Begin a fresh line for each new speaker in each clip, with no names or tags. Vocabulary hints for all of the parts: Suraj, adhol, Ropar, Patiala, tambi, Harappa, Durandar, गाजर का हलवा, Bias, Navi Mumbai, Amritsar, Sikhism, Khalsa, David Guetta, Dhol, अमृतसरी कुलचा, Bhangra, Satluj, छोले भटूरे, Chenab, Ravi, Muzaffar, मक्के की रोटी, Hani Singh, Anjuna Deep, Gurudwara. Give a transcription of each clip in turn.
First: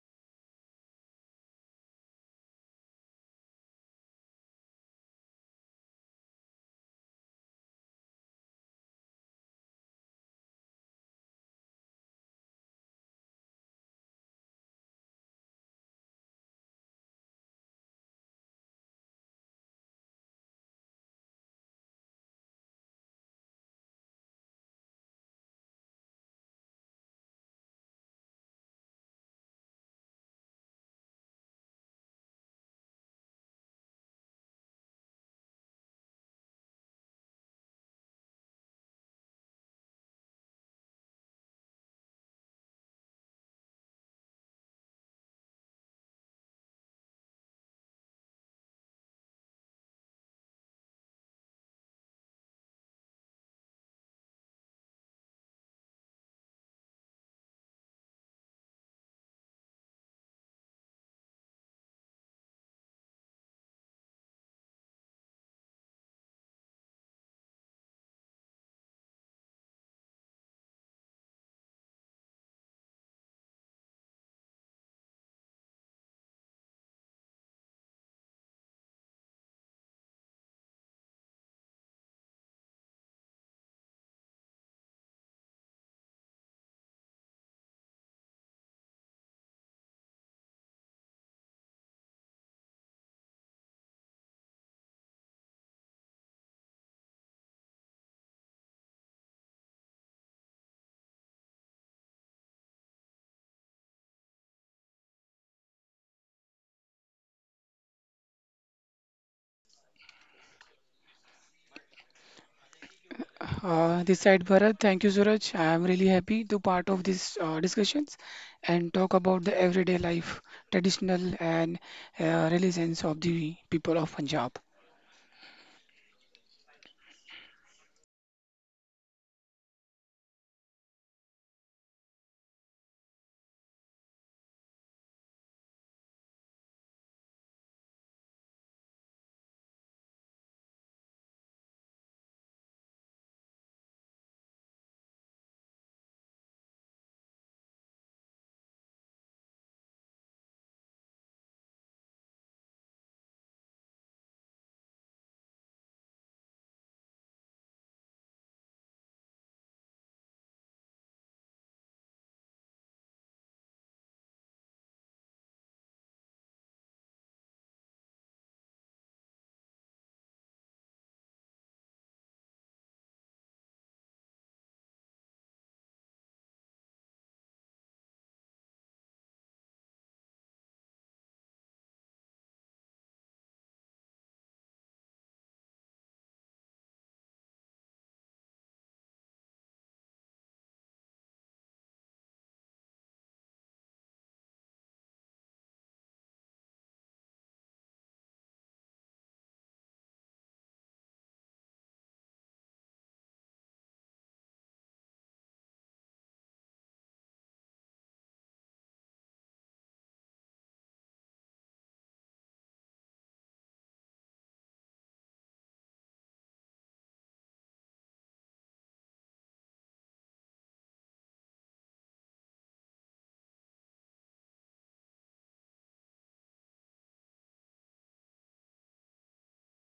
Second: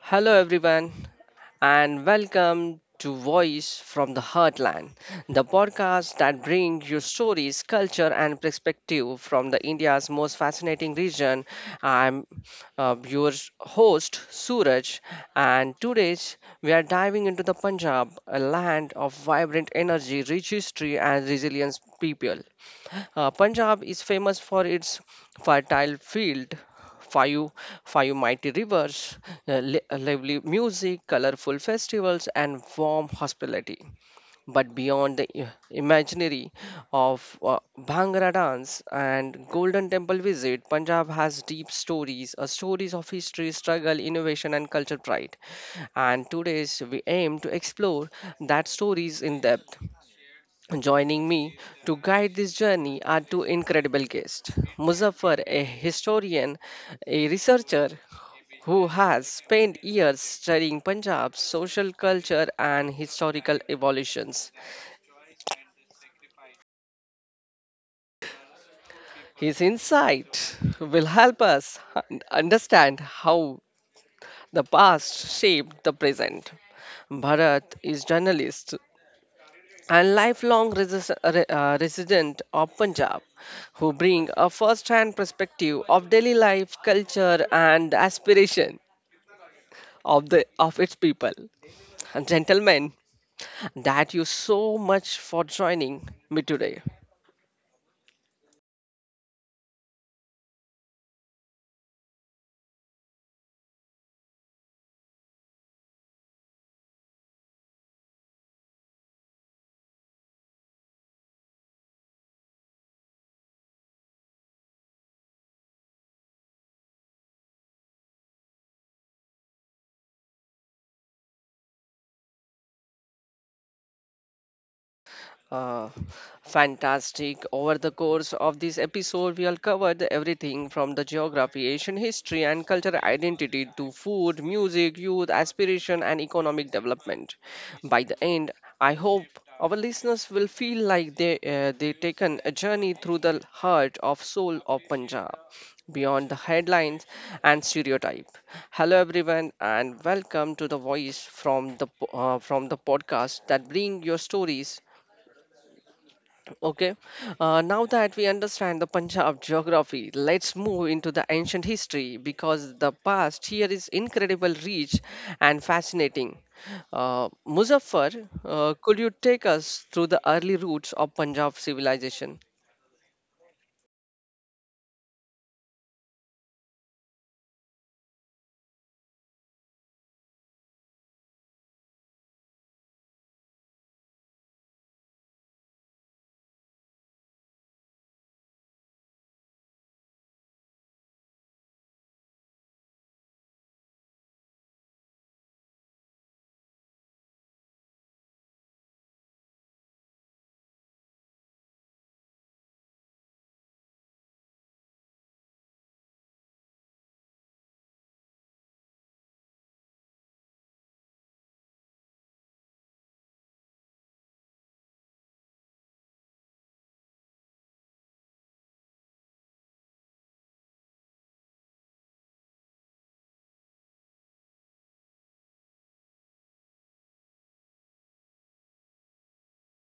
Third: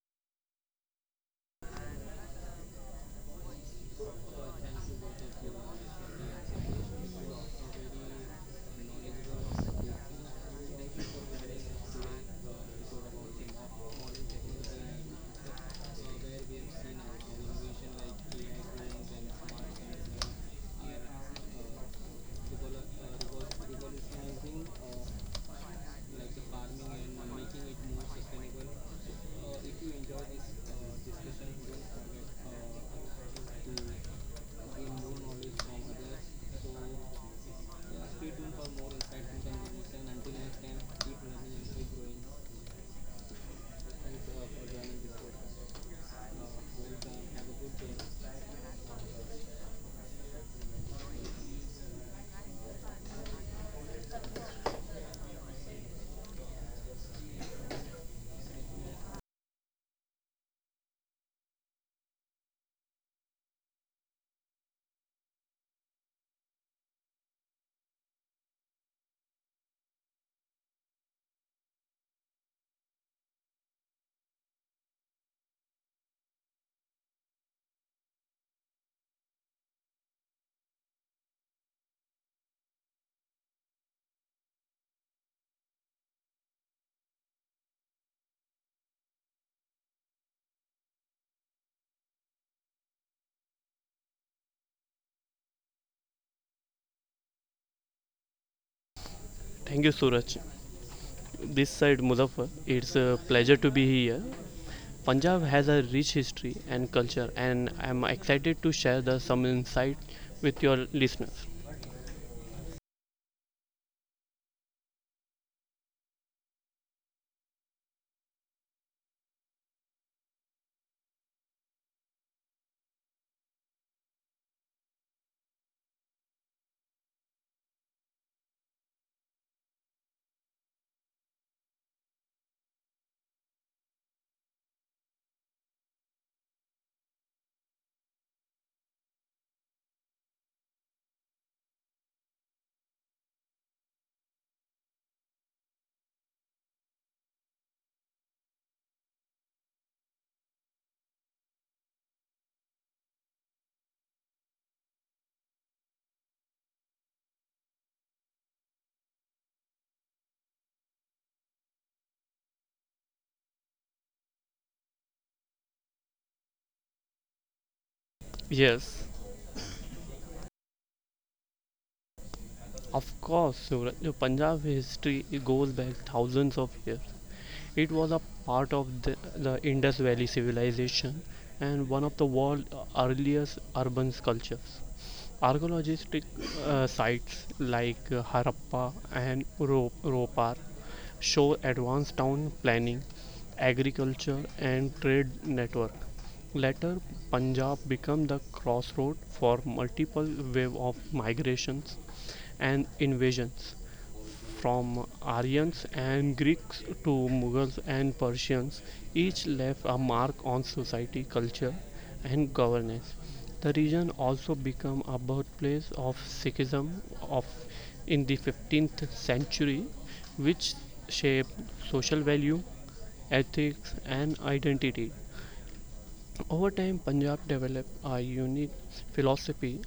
Hello, everyone, and welcome to Voice from the Heartland, the podcast that brings you stories, culture, and perspective from the India's most fascinating region. I'm your host, Suraj, and today we are diving into the Punjab, a land of vibrant energy, rich history, and resilient people. Punjab is famous for its fertile field, five, five mighty rivers, lively music, colorful festivals, and warm hospitality. But beyond the imaginary of Bhangra dance and Golden Temple visit, Punjab has deep stories, stories of history, struggle, innovation, and culture pride. And today's we aim to explore that stories in depth. Joining me to guide this journey are two incredible guests: Muzaffar, a historian, a researcher who has spent years studying Punjab's social culture and historical evolutions. His insight will help us understand how the past shaped the present. Bharat is journalist and lifelong resident of Punjab, who bring a first hand perspective of daily life, culture, and aspiration of its people. And gentlemen, that you so much for joining me today.
Thank you, Suraj. This side Muzaffar. It's a pleasure to be here. Punjab has a rich history and culture, and I'm excited to share some insight with your listeners.
This side Bharat, thank you Suraj. I am really happy to part of this discussions and talk about the everyday life, traditional and religions of the people of Punjab.
Uh, Fantastic. Over the course of this episode, we all covered everything from the geography, Asian history, and cultural identity to food, music, youth, aspiration, and economic development. By the end, I hope our listeners will feel like they taken a journey through the heart of soul of Punjab, beyond the headlines and stereotype. Hello everyone, and welcome to the voice from the from the podcast that bring your stories. Okay, now that we understand the Punjab geography, let's move into the ancient history because the past here is incredible rich and fascinating. Muzaffar, could
Yes,
you take us through the early roots of Punjab civilization?
of course, Suraj. The Punjab history goes back thousands of years. It was a part of the Indus Valley civilization and one of the world's earliest urban cultures. Archaeologistic sites like Harappa and Ropar show advanced town planning, agriculture, and trade network. Later, Punjab became the crossroad for multiple wave of migrations and invasions from Aryans and Greeks to Mughals and Persians, each left a mark on society, culture, and governance. The region also became a birthplace of Sikhism of in the 15th century, which shaped social value, ethics, and identity. Over time, Punjab developed a unique philosophy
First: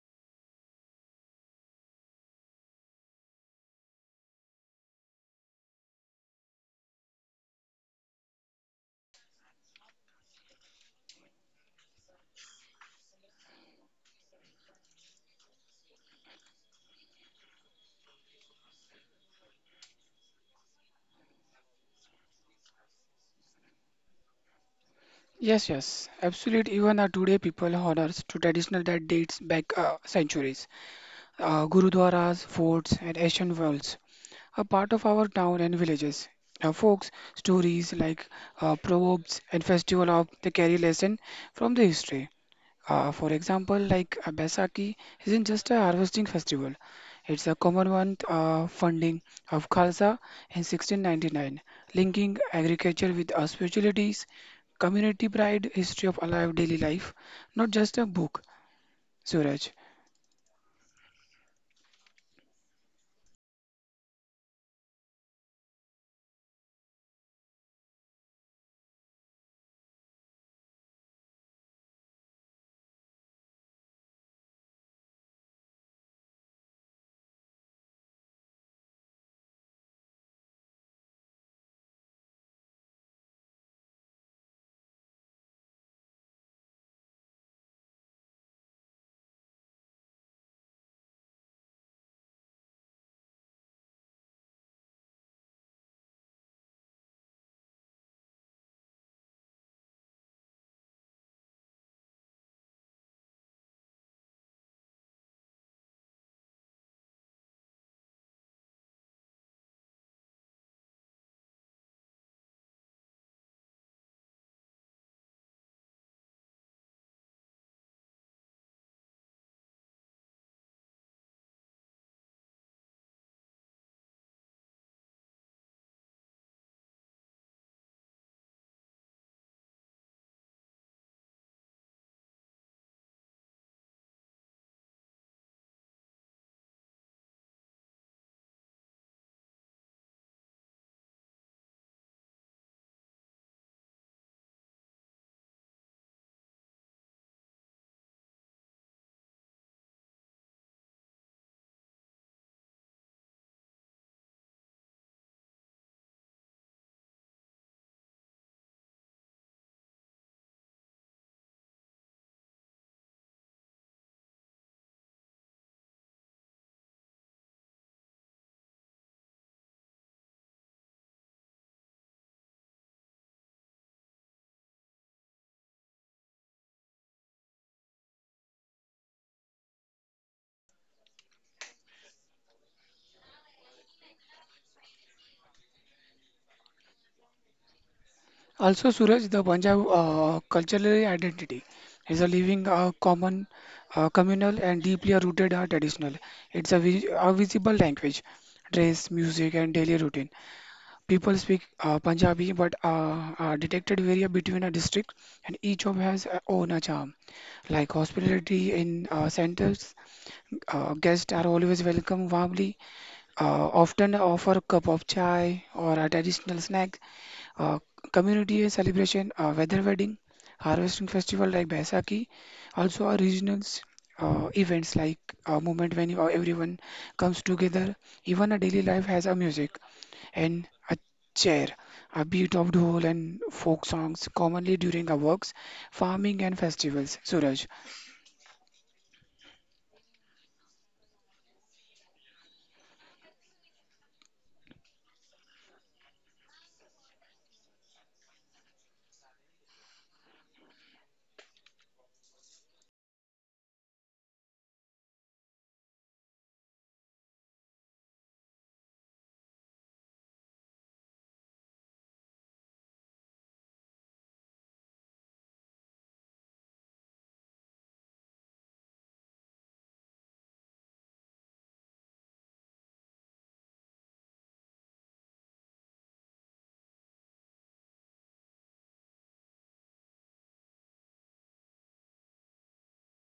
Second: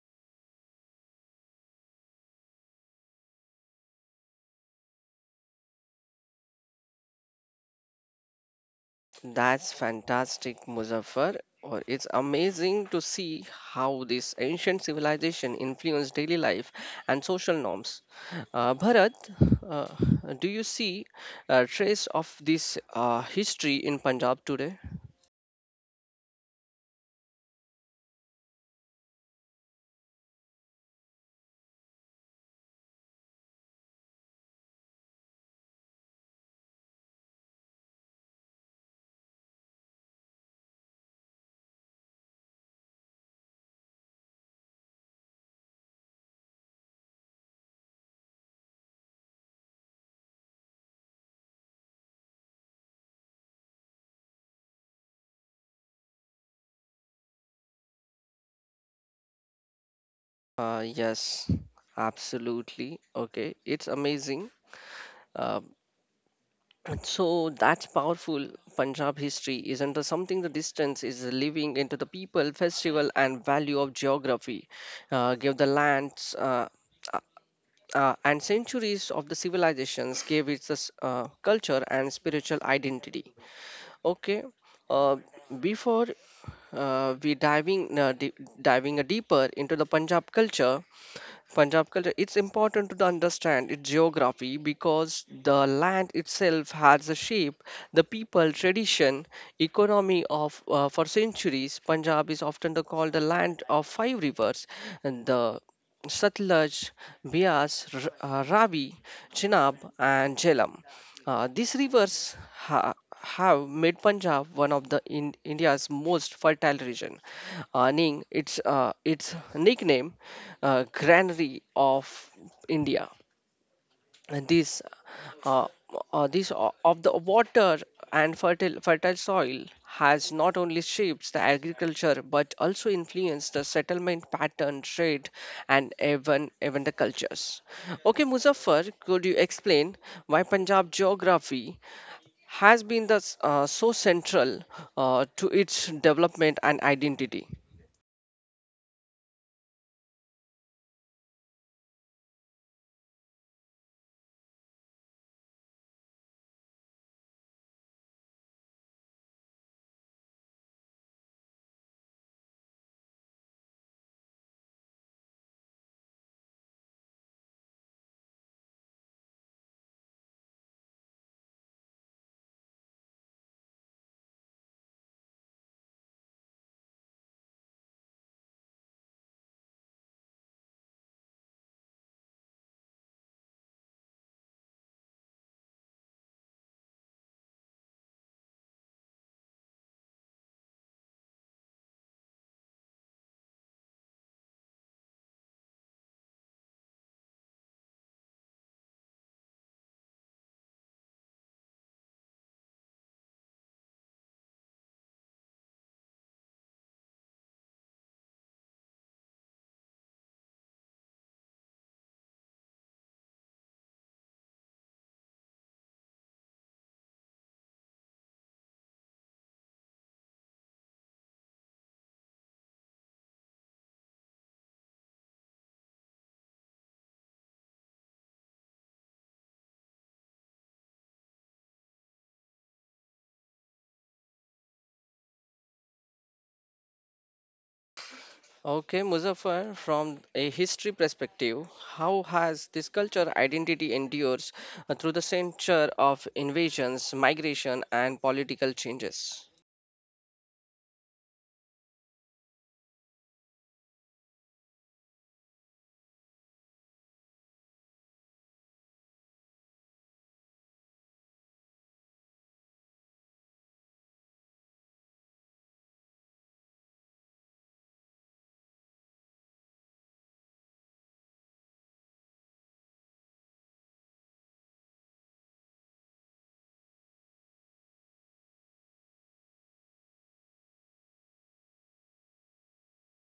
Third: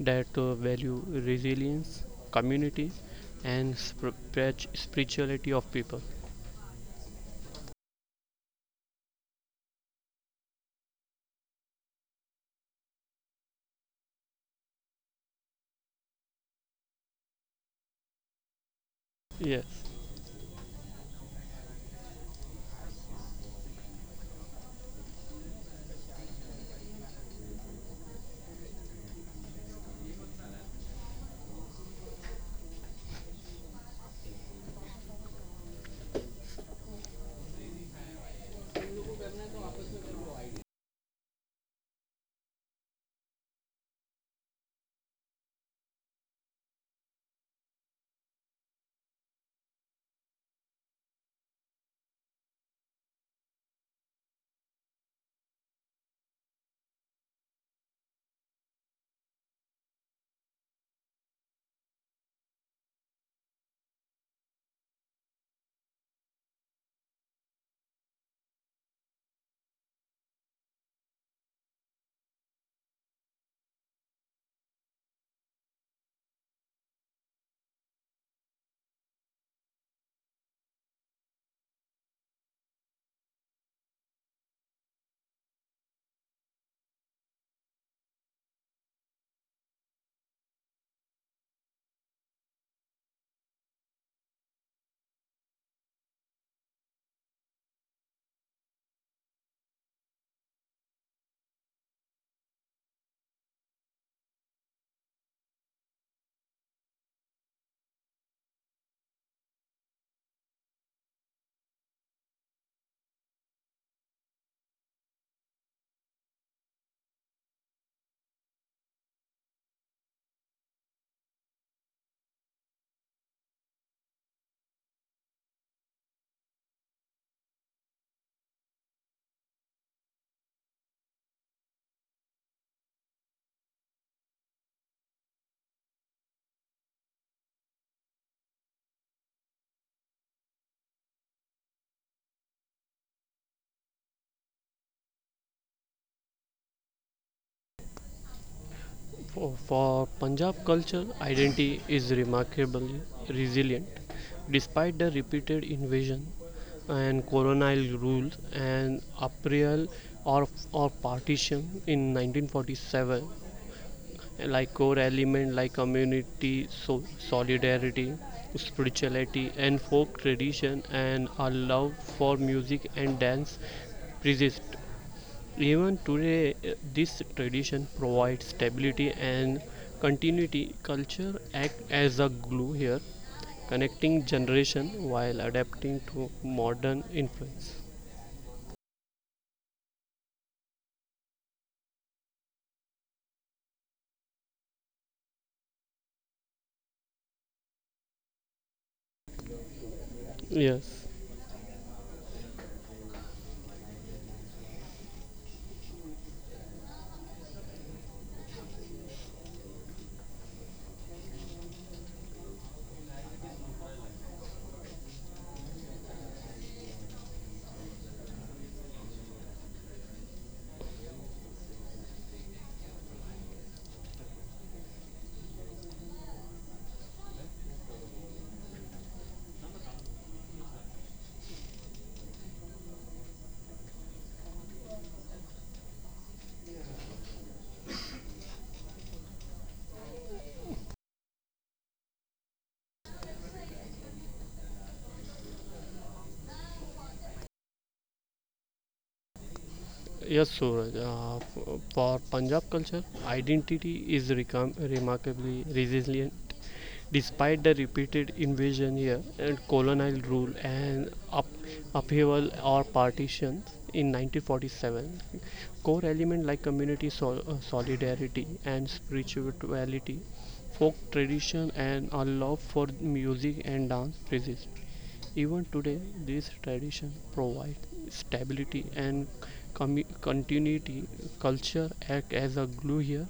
that value resilience, community, and spirituality of people.
That's fantastic, Muzaffar. Or it's amazing to see how this ancient civilization influenced daily life and social norms. Bharat,
Yes,
uh, do you see a trace of this history in Punjab today?
Yes, yes, absolute. Even today, people honors to traditional that dates back centuries. Gurudwaras, forts, and ancient wells are part of our town and villages. Now, folks, stories like proverbs and festival of the carry lesson from the history. For example, like a Baisakhi isn't just a harvesting festival, it's a Commonwealth funding of Khalsa in 1699, linking agriculture with our spiritualities, community pride, history of alive daily life, not just a book. Suraj.
Yes, absolutely. Okay, it's amazing. Uh, So that's powerful. Punjab history is under something the distance is living into the people, festival, and value of geography. Uh, give the lands uh, uh, uh, and centuries of the civilizations gave its culture and spiritual identity. Okay, uh, before we diving a deeper into the Punjab culture, it's important to understand its geography because the land itself has a shape, the people, tradition, economy of for centuries. Punjab is often called the land of five rivers, and the Satluj, Bias, Ravi, Chenab, and Jhelum. These rivers have made Punjab one of the in India's most fertile region, earning its nickname "Granary of India." And uh, this of the water and fertile soil has not only shaped the agriculture but also influenced the settlement pattern, trade, and even the cultures. Okay, Muzaffar, could you explain why Punjab geography has been so central to its development and identity.
for Punjab culture, identity is remarkably resilient. Despite the repeated invasion and colonial rule and upheaval or partition in 1947, like core element like community so solidarity spirituality and folk tradition and a love for music and dance persist even today. This tradition provides stability and continuity. Culture act as a glue here, connecting generation while adapting to modern influence.
Also, Suraj, the Punjab cultural identity is a living, communal, and deeply rooted traditional. It's a visible language, dress, music, and daily routine.
Yes.
People speak Punjabi but detected vary between a district and each job has a own a charm. Like hospitality in centers, guests are always welcome warmly, often offer a cup of chai or a traditional snack. Uh, Community celebration, weather wedding, harvesting festival like Baisakhi, also are regionals. Events like a moment when everyone comes together, even a daily life has a music and a chair, a beat of dhol and folk songs commonly during our works, farming and festivals. Suraj.
Okay, Muzaffar, from a history perspective, how has this culture identity endures through the century of invasions, migration, and political changes?
Yes, Suraj. For Punjab culture, identity is remarkably resilient. Despite the repeated invasion here and colonial rule and upheaval or partitions in 1947, core elements like community solidarity and spirituality, folk tradition, and a love for music and dance persist. Even today, this tradition provides stability and continuity. Culture acts as a glue here,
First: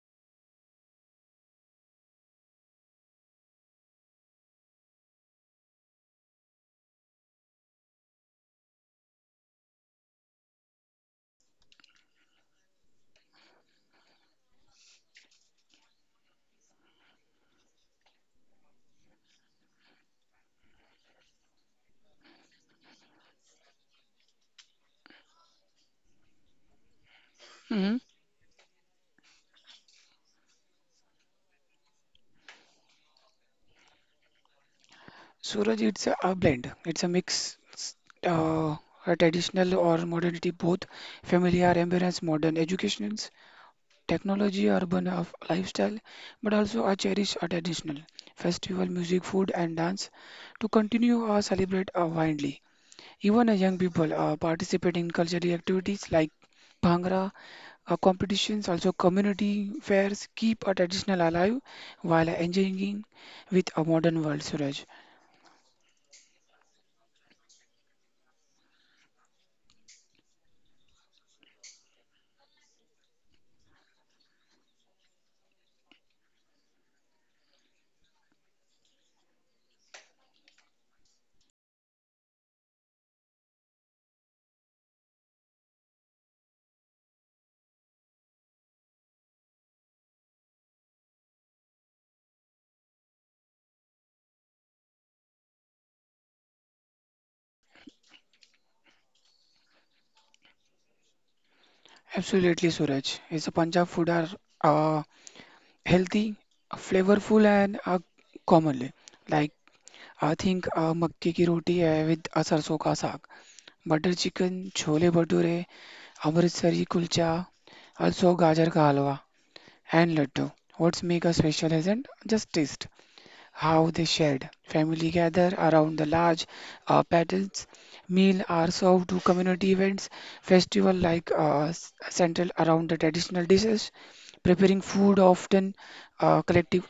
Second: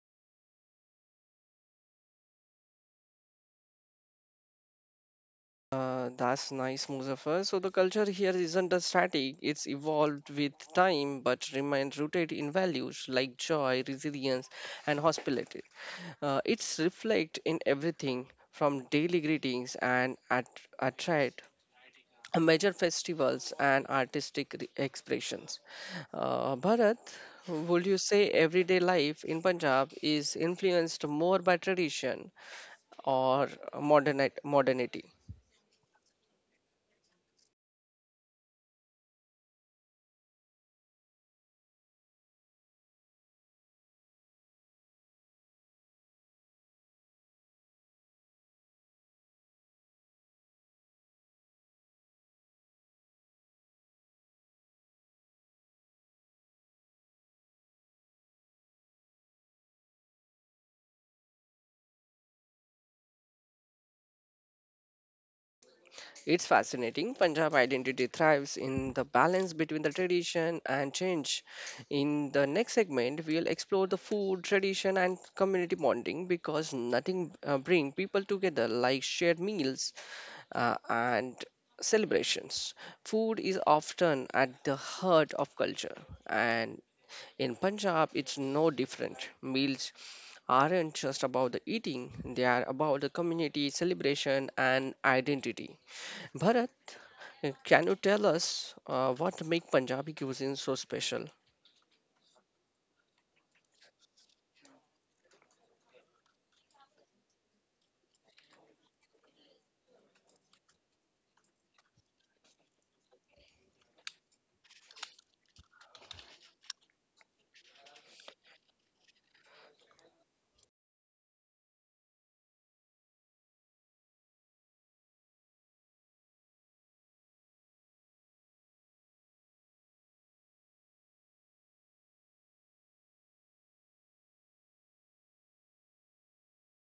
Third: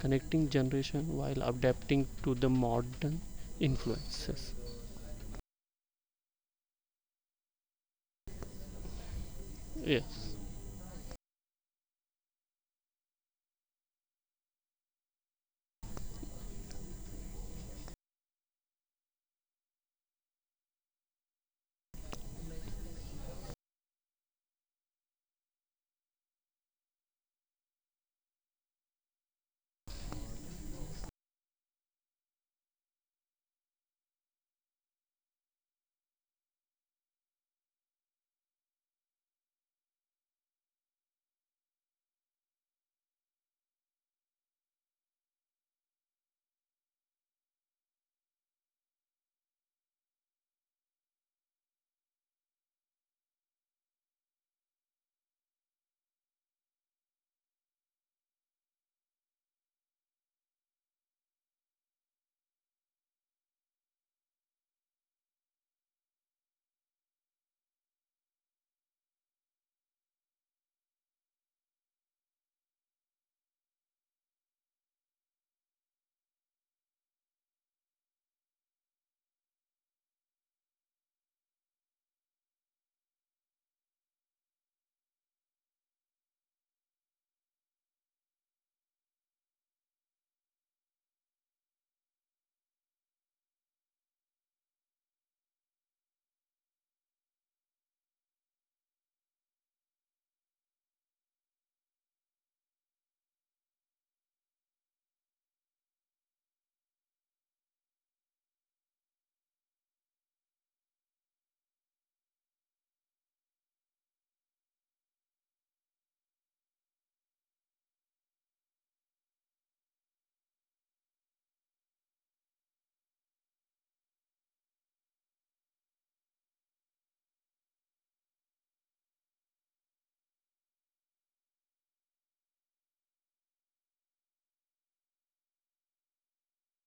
connecting generations while adapting to the modern influences.
That's nice, Muzaffar. So the culture here isn't a static; it's evolved
Yes,
with time, but remains rooted in values like joy, resilience, and hospitality. It's reflect in everything from daily greetings and at attract major festivals and artistic expressions. Bharat, would
Hmm.
you say everyday life in Punjab is influenced more by tradition or modernity?
Suraj, it's a blend. It's a mix, uh, a traditional or modernity, both familiar, ambience, modern educations, technology, urban of lifestyle, but also a cherish a traditional festival, music, food, and dance to continue or celebrate widely. Even young people participate in cultural activities like Bhangra competitions, also community fairs, keep a traditional alive while engaging with a modern world, Suraj.
It's fascinating. Punjab identity thrives in the balance between the tradition and change. In the next segment, we'll explore the food, tradition, and community bonding because nothing bring people together like shared meals and celebrations. Food is often at the heart of culture, and in Punjab, it's no different. Meals aren't just about the eating, they are about the community, celebration, and identity. Bharat, can you tell us what make Punjabi cuisine so special?
Absolutely, Suraj. Is a Punjab food are uh, healthy, flavorful, and commonly. Like I think मक्के की रोटी है with सरसों का साग, butter chicken, छोले भटूरे, अमृतसरी कुलचा, also गाजर का हलवा and laddu. What's make a special isn't just taste. How they shared. Family gather around the large paddles. Meal are served to community events. Festival like central around the traditional dishes. Preparing food often uh, collective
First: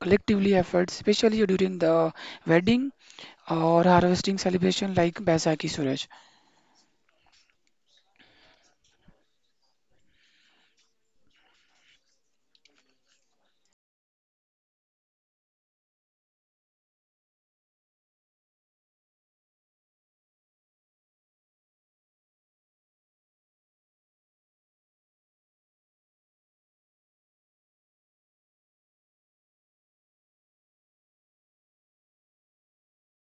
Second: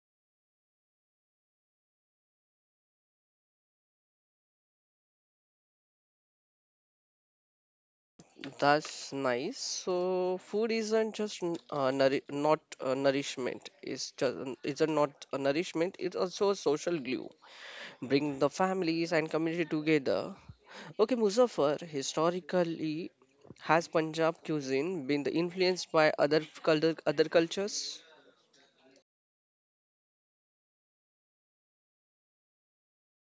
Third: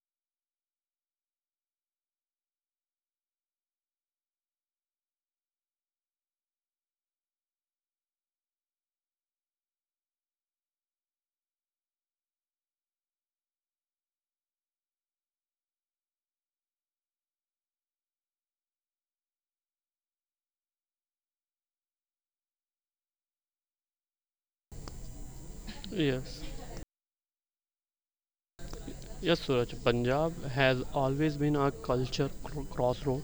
collectively efforts, especially during the wedding or harvesting celebration like Baisakhi. Suraj.
That's nice. So food isn't just n- nouri- not nourishment. It's just it's a not a nourishment. It's also a social glue. Bring the families and community together. Okay, Muzaffar, historically, has Punjab cuisine been influenced by
yes,
other cultures?
yes, Suraj. Punjab has always been a culture crossroad.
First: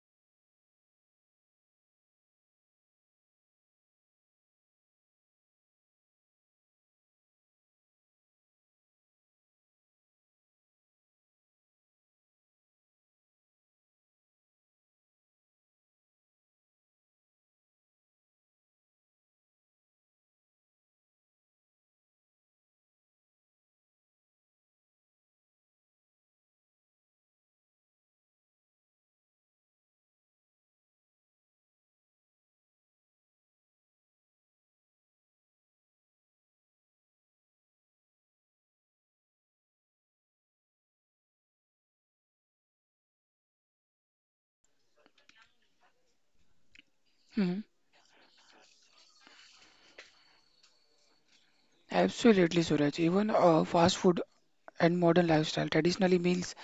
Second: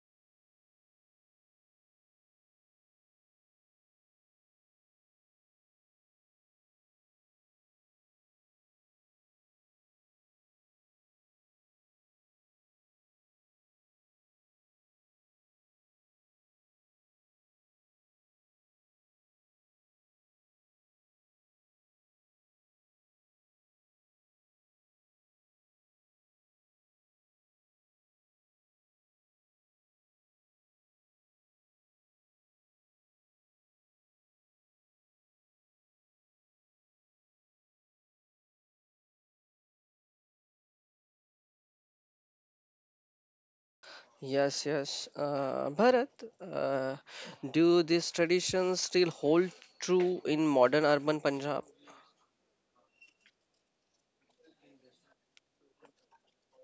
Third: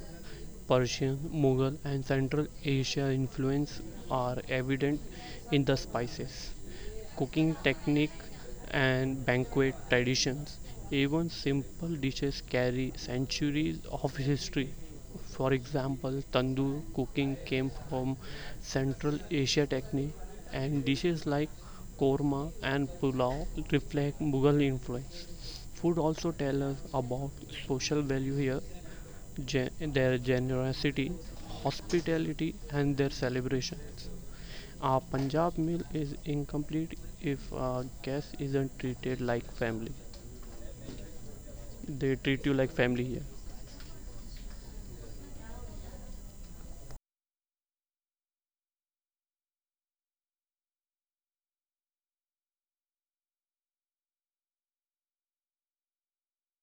Persian, Mughal, and Central Asia influence are evident in the spices, cooking technique and banquet traditions. Even simple dishes carry centuries of history. For example, tandoor cooking came from Central Asia technique, and dishes like korma and pulao reflect Mughal influence. Food also tells us about social value here, their generosity, hospitality, and their celebrations. A Punjab meal is incomplete if a guest isn't treated like family. They treat you like family here.
Yes, yes. Bharat, uh,
Hmm.
do these traditions still hold true in modern urban Punjab?
Absolutely, Suraj. Even fast food and modern lifestyle, traditionally meals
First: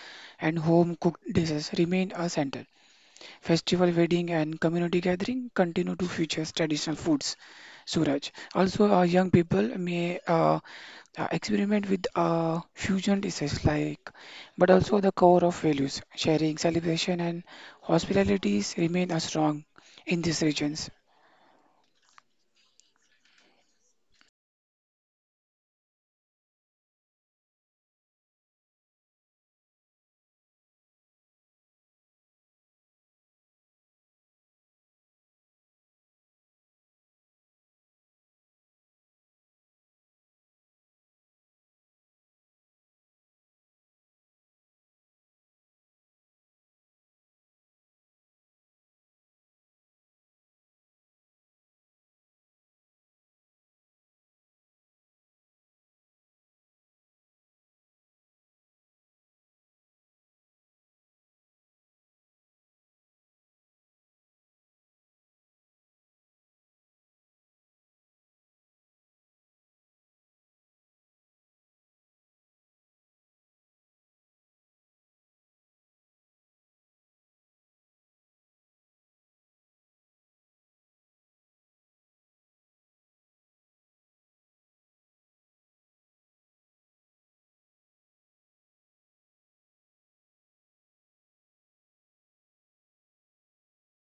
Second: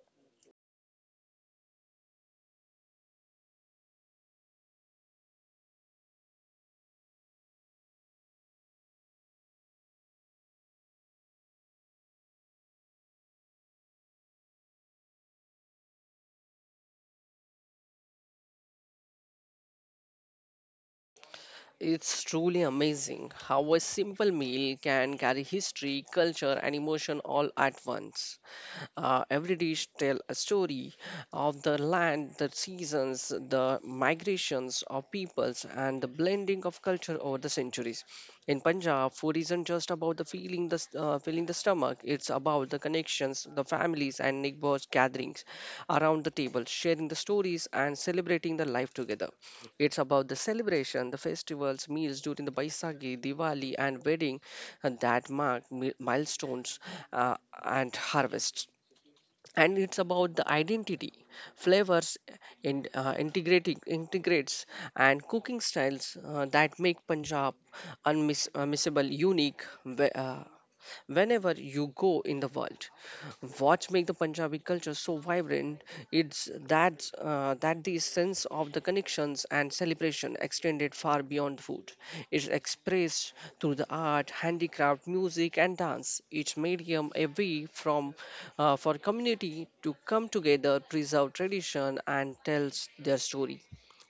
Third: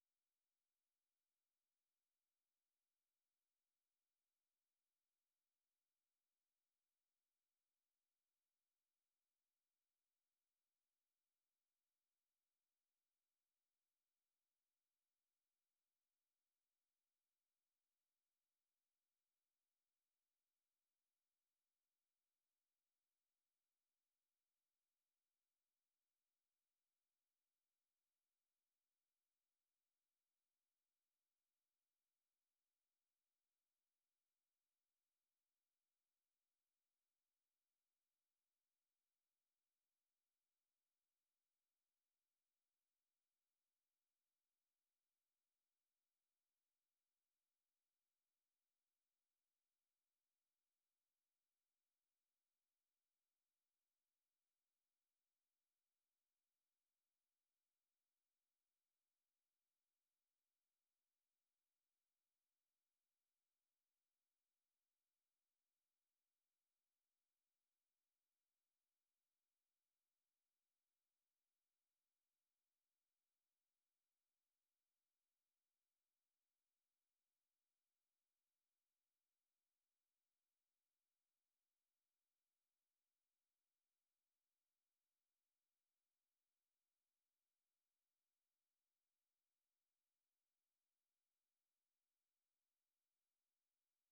and home cooked dishes remain a center. Festival, wedding, and community gathering continue to feature traditional foods. Suraj. Also, young people may experiment with fusion dishes like, but also the core of values, sharing, celebration, and hospitalities remain as strong in these regions.
It's truly amazing how a simple meal can carry history, culture, and emotion all at once. Every dish tells a story of the land, the seasons, the migrations of peoples, and the blending of culture over the centuries. In Punjab, food isn't just about the feeling, the s- filling the stomach. It's about the connections, the families, and neighbors gatherings around the table, sharing the stories and celebrating the life together. It's about the celebration, the festivals, meals during the Baisakhi, Diwali, and wedding that mark milestones uh, and harvests. And it's about the identity, flavors, integrating integrates, and cooking styles that make Punjab unmissable, unique, whenever you go in the world. What makes the Punjabi culture so vibrant? It's that the sense of the connections and celebration extended far beyond food. It's expressed through the art, handicraft, music, and dance. Each medium a way from for community to come together, preserve tradition, and tells their story.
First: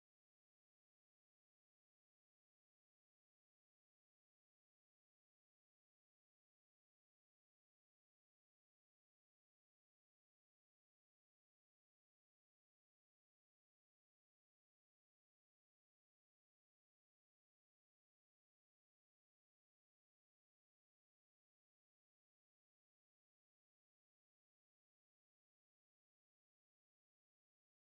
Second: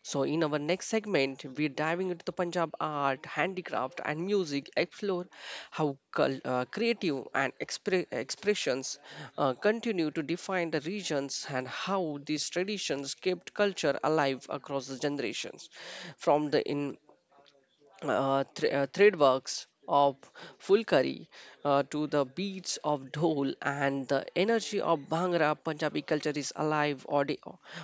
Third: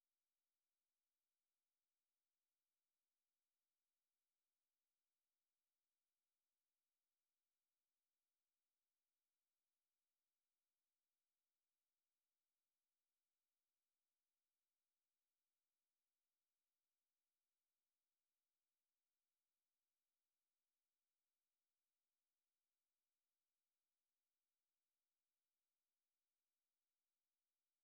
So, in our next segment, we're diving into the Punjab art, handicraft, and music, explore how creative and expressions continue to define the regions and how these traditions kept culture alive across the generations. From the thread works of Fulkari to the beats of Dhol and the energy of Bhangra, Punjabi culture is alive,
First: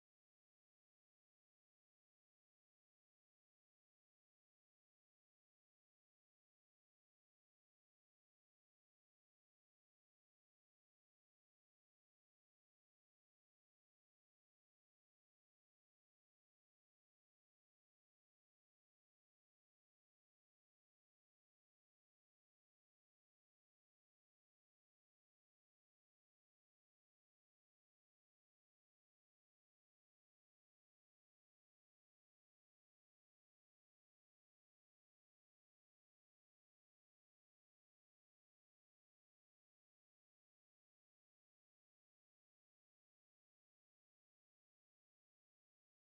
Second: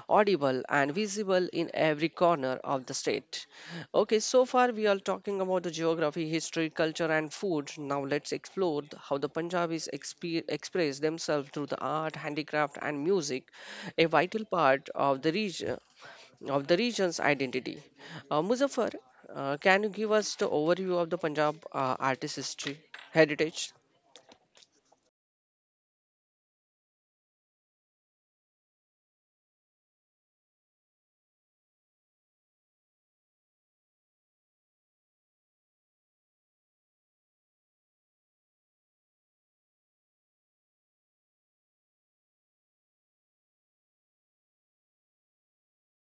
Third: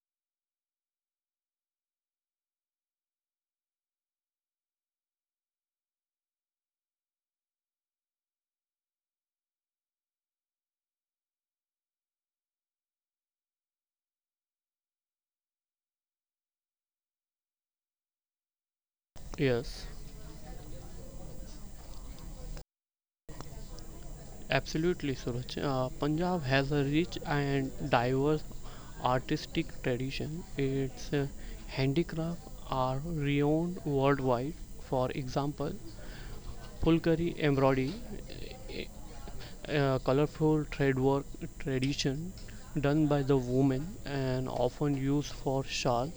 audible, and visible in every corner of the state. Okay, so far we are talking about the geography, history, culture, and food. Now let's explore how the Punjabis express themselves through the art, handicraft, and music, a vital part of the region of the region's identity. Muzaffar, can
Yes,
you give us the overview of the Punjab artist history heritage?
absolutely, Suraj. Punjab has a rich and diverse artistic tradition. Its handicraft are renowned worldwide. For example, Fulkari embroidery, colorful thread work tradition done by the women and often used for shawl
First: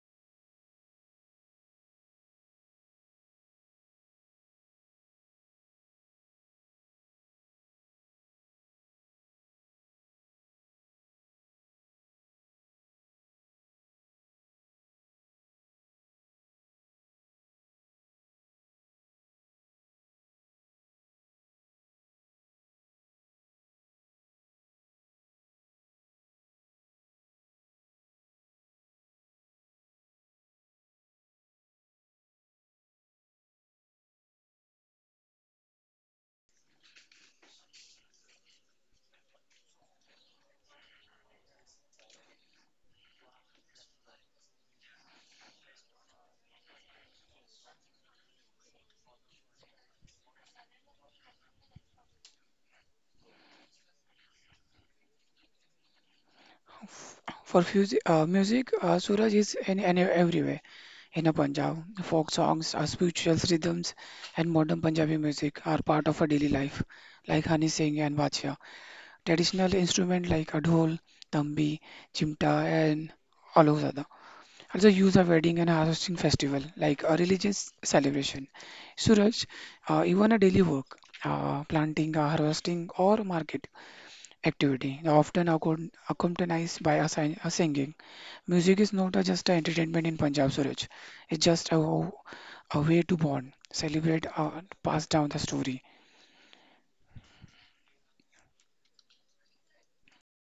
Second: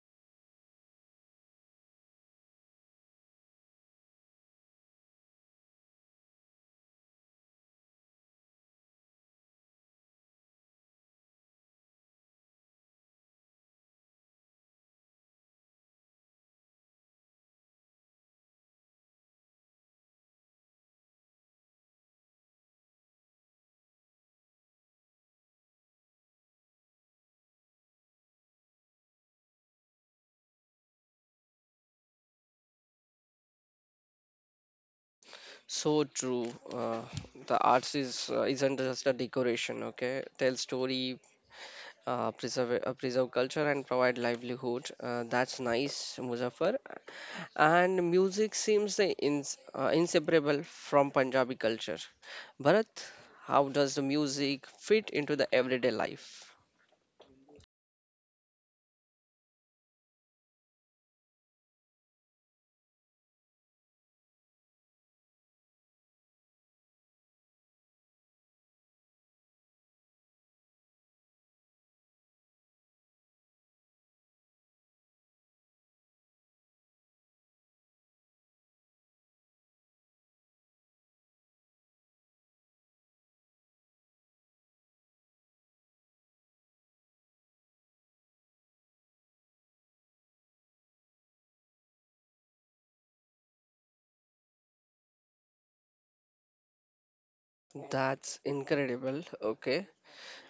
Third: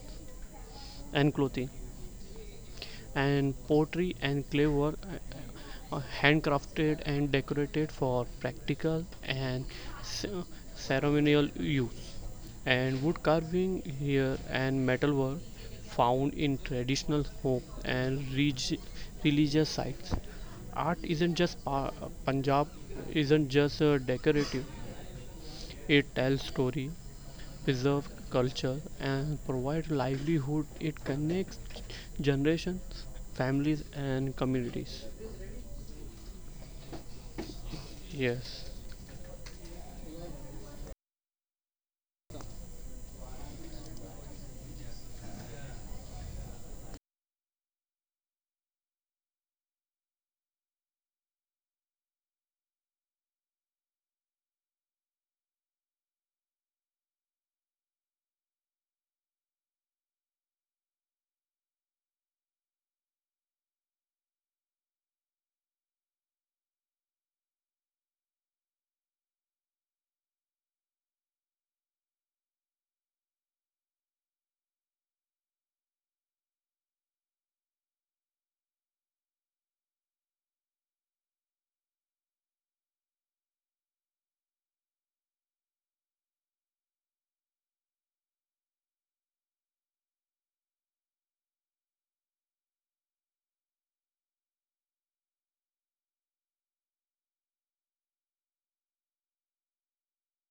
and clothing, and pottery and clay were handcrafted and decorated for practical and ceremonial use, and wood carving here and metal were found in traditional home and religious sites. Art isn't just pa- Punjab isn't just decorative. It tells story, preserves culture, and provides livelihood. It connects generations, families, and communities.
So true. The arts is
Yes,
isn't just a decoration. Okay, tell story, preserve culture, and provide livelihood. That's nice, Muzaffar. And music seems the inseparable from Punjabi culture. Bharat, how does the music fit into the everyday life?
For music, Suraj is in everywhere. In a Punjab, folk songs, spiritual rhythms, and modern Punjabi music are part of our daily life, like Hani Singh and Bachcha. Traditional instruments like adhol, tambi, chimta, and all those alozada also used at wedding and harvesting festival like a religious celebration. Suraj, even a daily work, planting, harvesting, or market activity, often accompanied by a singing. Music is not a, just an entertainment in Punjab, Suraj. It's just a way to bond, celebrate, pass down the story.
That's incredible. Okay.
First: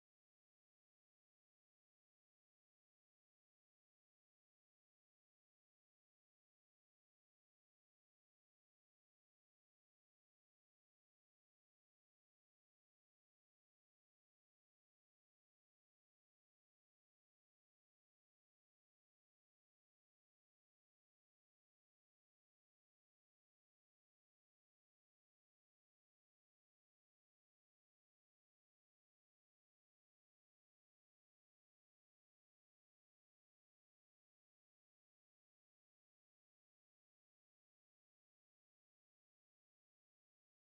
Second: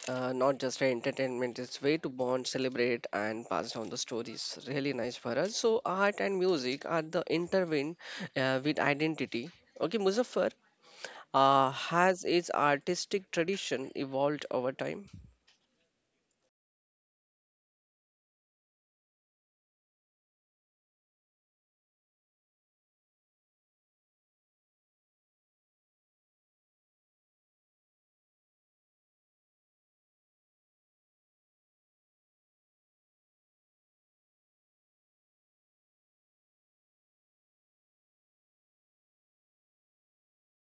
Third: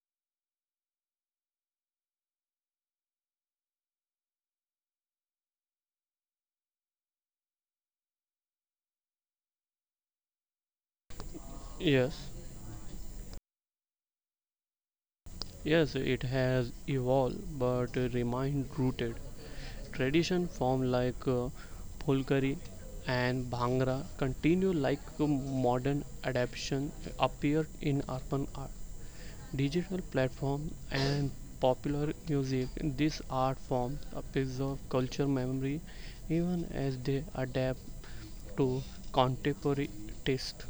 Not just a entertainment, it's way to bond, celebrate and pass down the stories, really nice for us. So art and music are the intertwined with identity. Okay, Muzaffar, has
yes,
its artistic tradition evolved over time?
yes. It has evolved, but remained rooted. Tradition form like Pholkari and Bhangra continue, like modern adaptation appear in urban art. Digital platform and popular music, this art form preserve culture memory even as they adapt to contemporary taste.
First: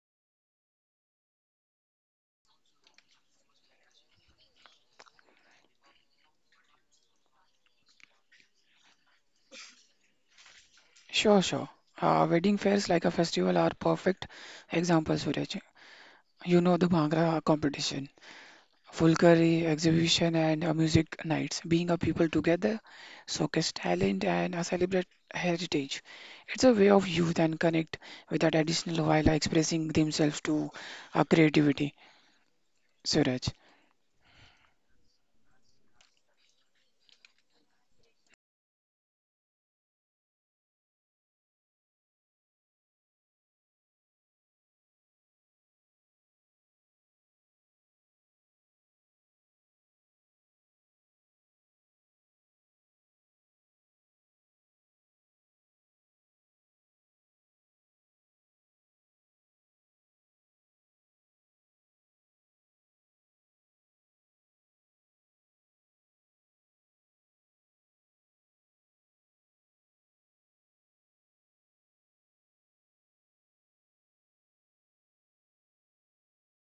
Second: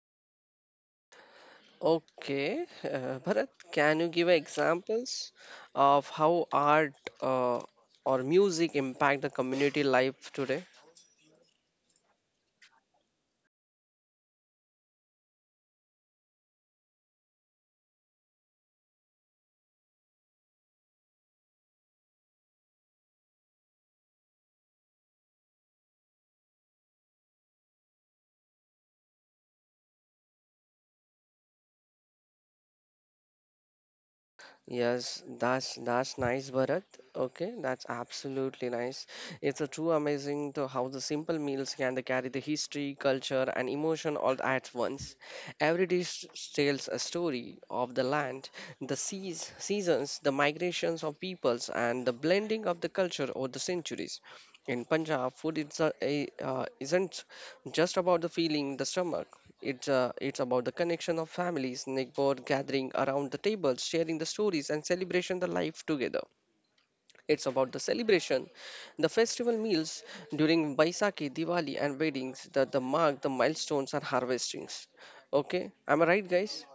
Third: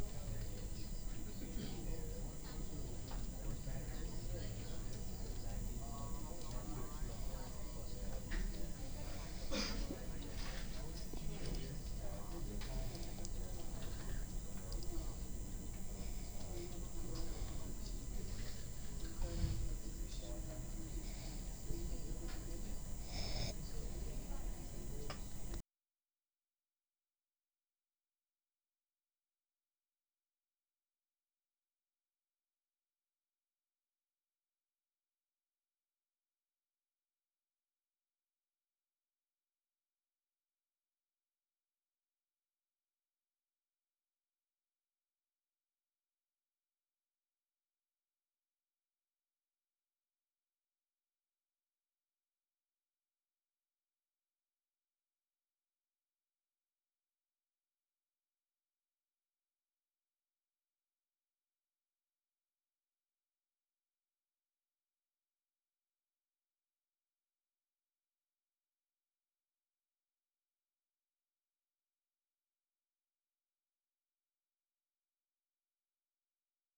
Okay, Bharat, can you give examples of how art or music impact the community life today?
Sure, sure. Wedding fairs like a festival are perfect examples, Suraj. You know the Bhangra competition, Fulkari exhibition, and music nights. Being a people together, showcase talent and celebrate heritage. It's a way of youth and connect with that additional while expressing themselves to creativity, Suraj.
Yes, that's nice, Bharat. Okay, that's absolutely nice. It's a true amazing to how the simple meals can they carry the history, culture, and emotion all at once. Every dish tells a story of the land, the seas, seasons, the migrations of peoples, and the blending of the culture over the centuries. In Punjab, food is isn't just about the feeling in the stomach. It's about the connection of families, neighbor gathering around the table, sharing the stories and celebration the life together. It's about the celebration, the festival meals during Baisakhi, Diwali, and weddings that the mark the milestones and harvestings. Okay, am I right, guys?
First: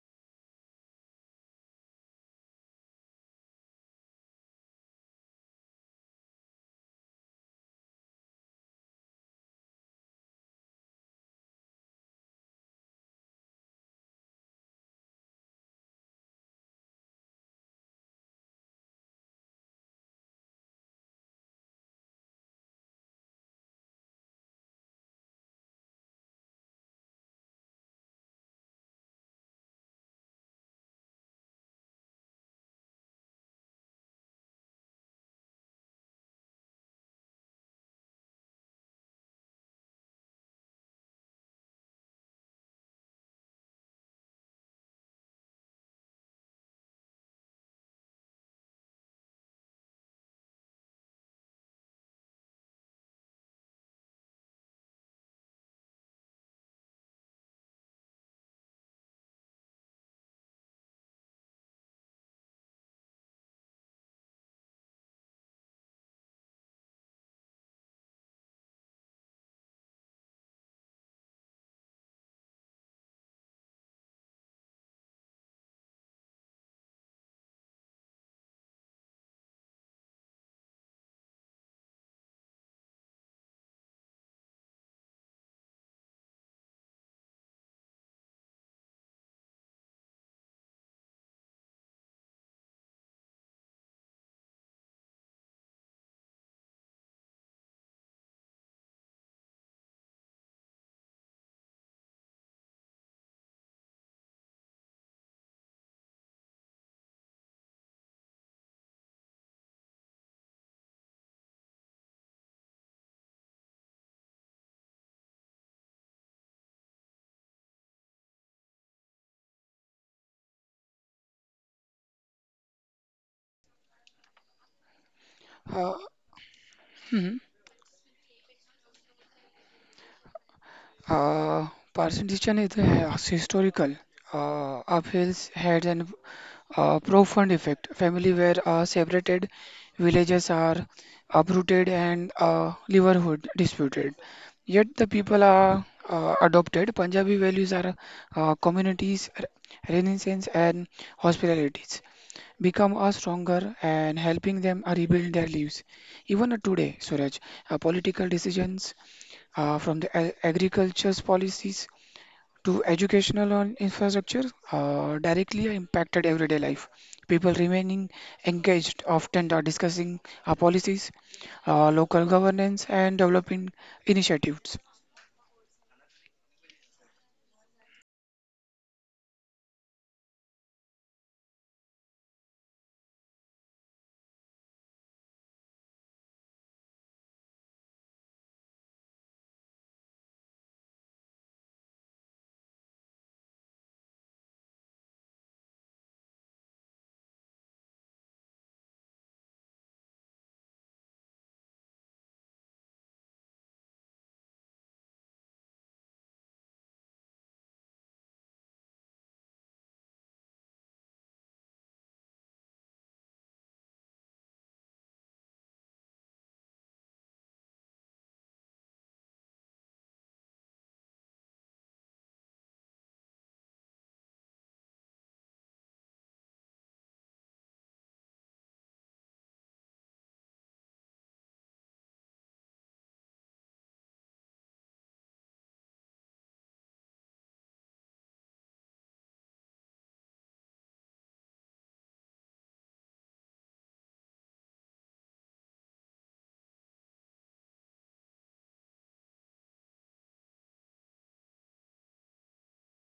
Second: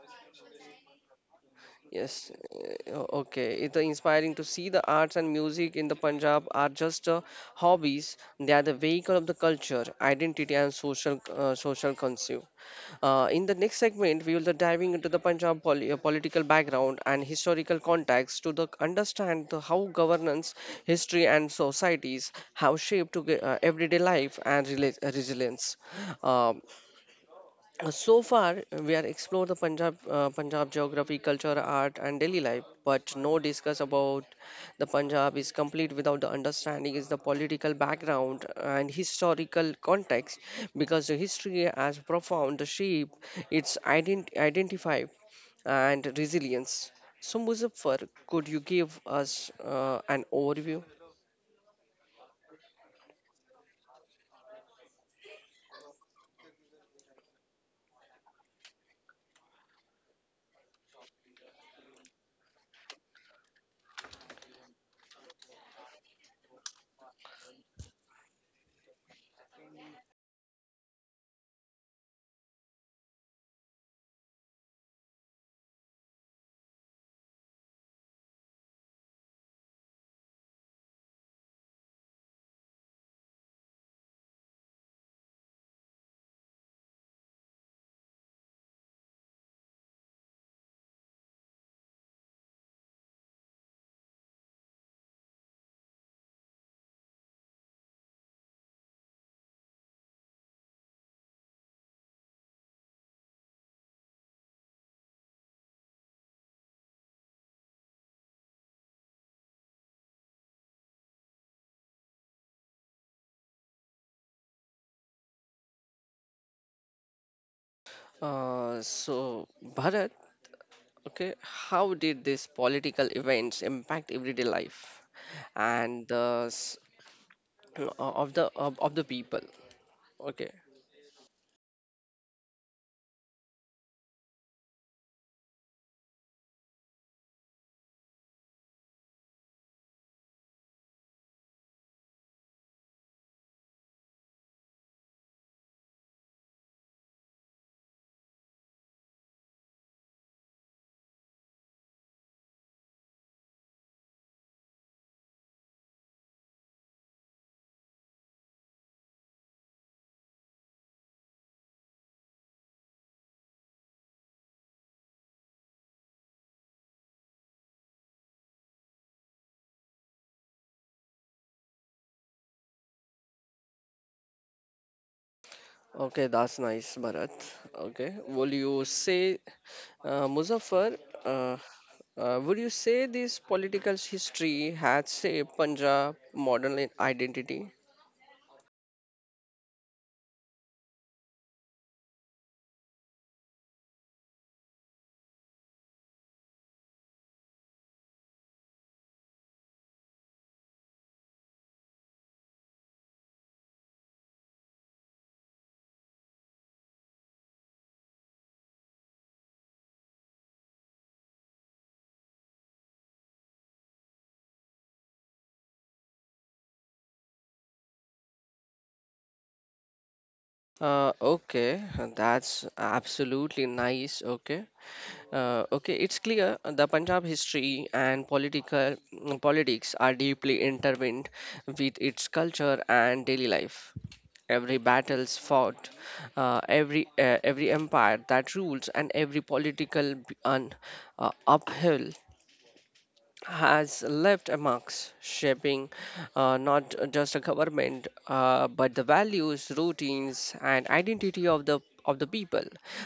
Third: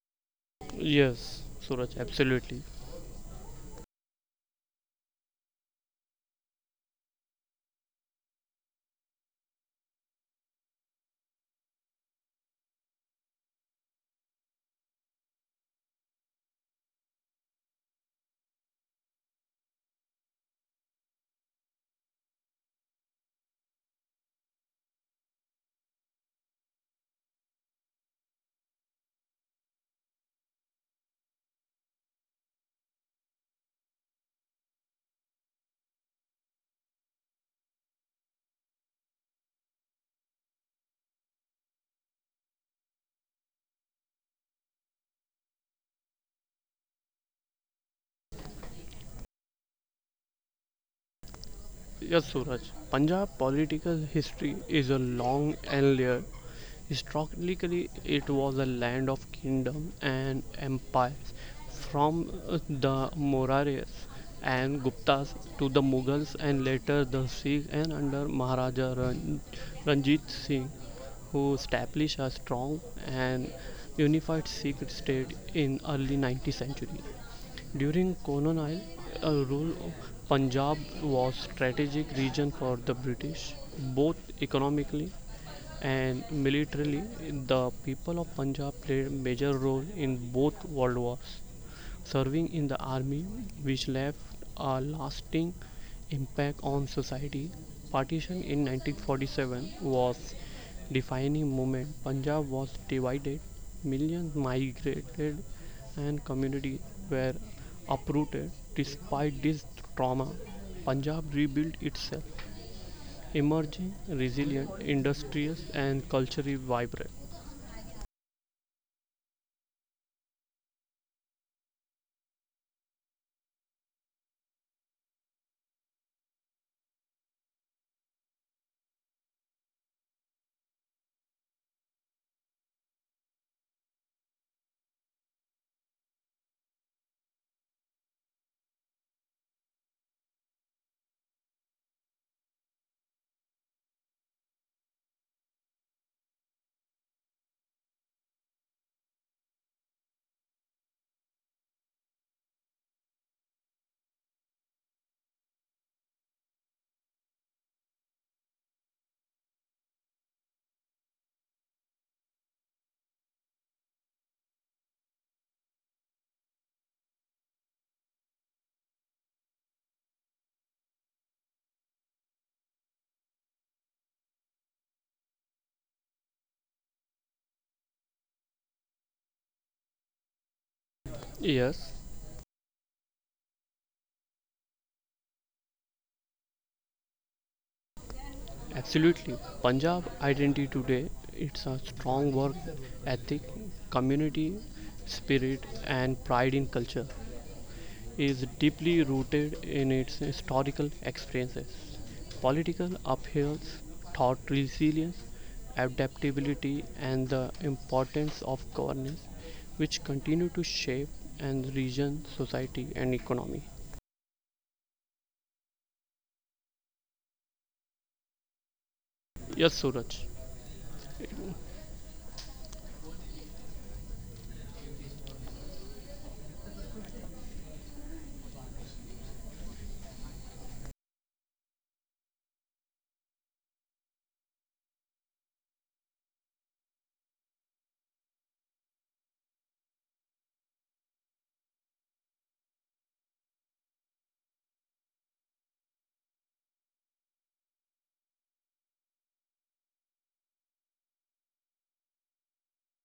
Yes, Suraj,
Yes.
absolutely.
Okay. It's inspiring to see the arts and music in the Punjab are just hobbies. They are the vehicle of the culture, identity, and social conceive. In the next segment, we will be diving into the Punjab political background and historical context to the, understand the, how governance, history, and societies have shaped to, everyday life and resilience. Um So far, we are explored the Punjab, Punjab geography, culture, art, and daily life, but no discuss about the Punjab is complete without the understanding is the political background and historical context, because the history has profound shape its identify and resilience. So, Muzaffar, could you give us an overview?
Yes, Suraj. Punjab political history is a long and layered. Historically, it was a land of kingdoms and empires, from the Mauryaas and Guptas to the Mughals and later the Sikhs, and under Maharaja Ranjit Singh, who established a strong and unified Sikh state in early 19th century. During colonial rule, Punjab was strategic region for the British, both economically and militarily. The people of Punjab played major role in both world wars, serving in the army, which left a lasting impact on society. Partition in 1947 was a defining moment. Punjab was divided, millions migrated, and communities were uprooted. Despite this trauma, Punjab rebuilt itself, emerging resilient, industrious, and culturally vibrant.
So, Bharat, okay, how did these political events impact everyday life
Uh,
and the s-
mhm.
o- of the people? Okay,
Uh, Parsi is historical. Upheavals had an profound effect. Family were separated, villages are uprooted, and livelihood disputed. Yet the people are adopted. Punjabi values are communities, renaissance, and hospitalities become a stronger and helping them rebuild their lives. Even today, Suraj, political decisions from the agriculture's policies to educational and infrastructure directly impacted everyday life. People remaining engaged often are discussing our policies, local governance, and developing initiatives.
okay, that's nice, Bharat. Okay, will you say, Muzaffar? Uh,
Yes.
would you say this political history had shaped Punjab modern identity?
Absolutely. Punjab identity today, it's a strong work ethic, community spirit and pride in culture, is deeply rooted in its historical experiences. Political upheavals taught resilience, adaptability and the importance of governance, which continue to shape and region society and economy. Yes, Suraj.
Okay, that's absolutely nice. Okay, okay, it's clear the Punjab history and politics are deeply intertwined with its culture and daily life. Every battles fought, every empire that rules, and every uphill has left a marks shaping not just a government but the values routines and identity of the people.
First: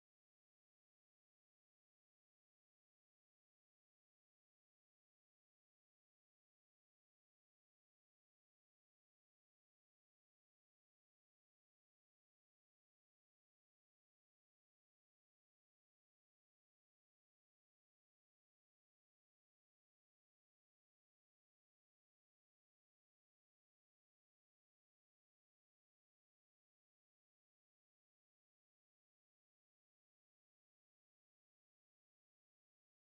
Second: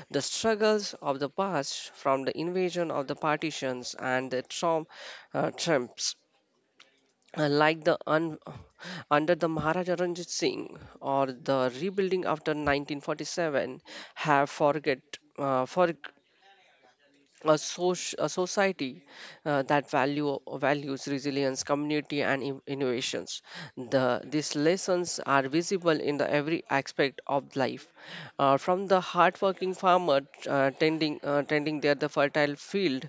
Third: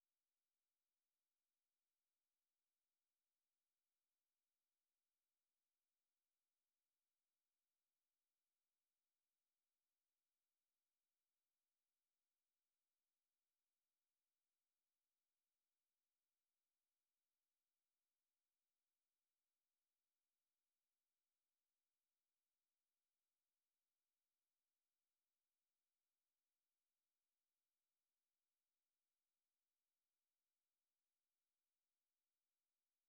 The struggles of the past from the invasion of the partitions and the trumps, uh, like the un- under the Maharaja Ranjit Singh or the rebuilding after 1947 have forget for a society that values resilience community and innovations. These lessons are visible in the every aspect of life, from the hardworking farmer tending the fertile field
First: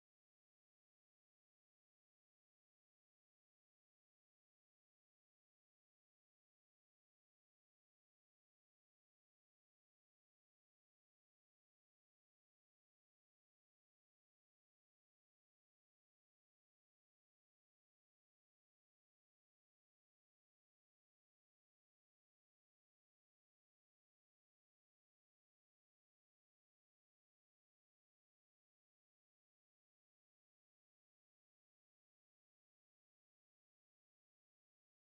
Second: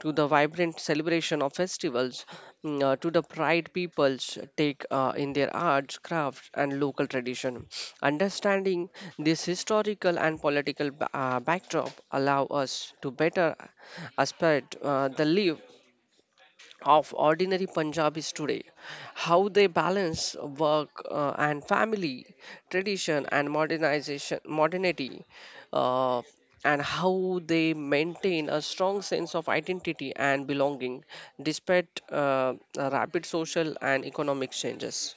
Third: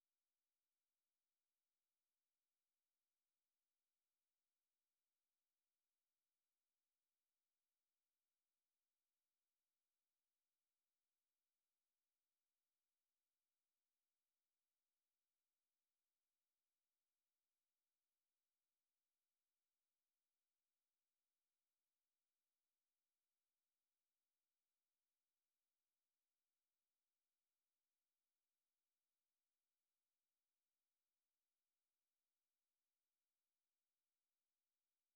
to the vibrant celebration of festivals, to the pride peoples take in their arts crafts and local tradition. Understanding this historical and political backdrop allow us to better aspect the live of ordinary Punjabis today, how they balance work and family, tradition and modernity, uh, and how they maintain a strong sense of identity and belonging despite rapid social and economic changes.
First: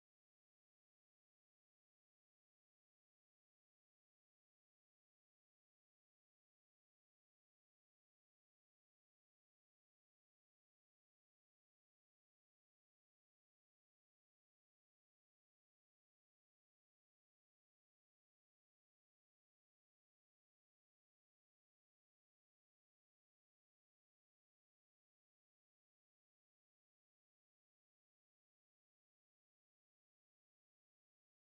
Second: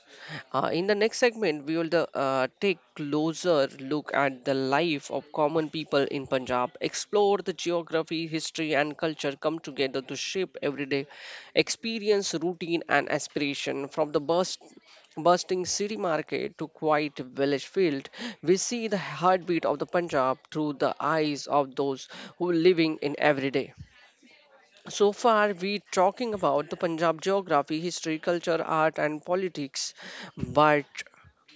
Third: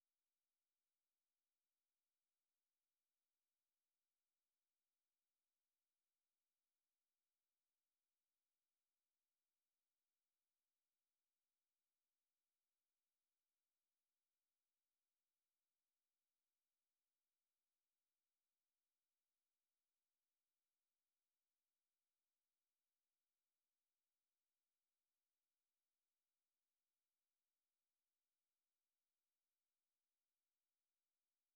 In the next segment, we will take closer look at the life of common people in Punjab, explore the geography, history, and culture come together to shape everyday experience routine and aspiration from the bursting city market to quiet village field. We see the heartbeat of the Punjab through the eyes of those who living in everyday. So far, we talking about the Punjab geography, history, culture, art, and politics, but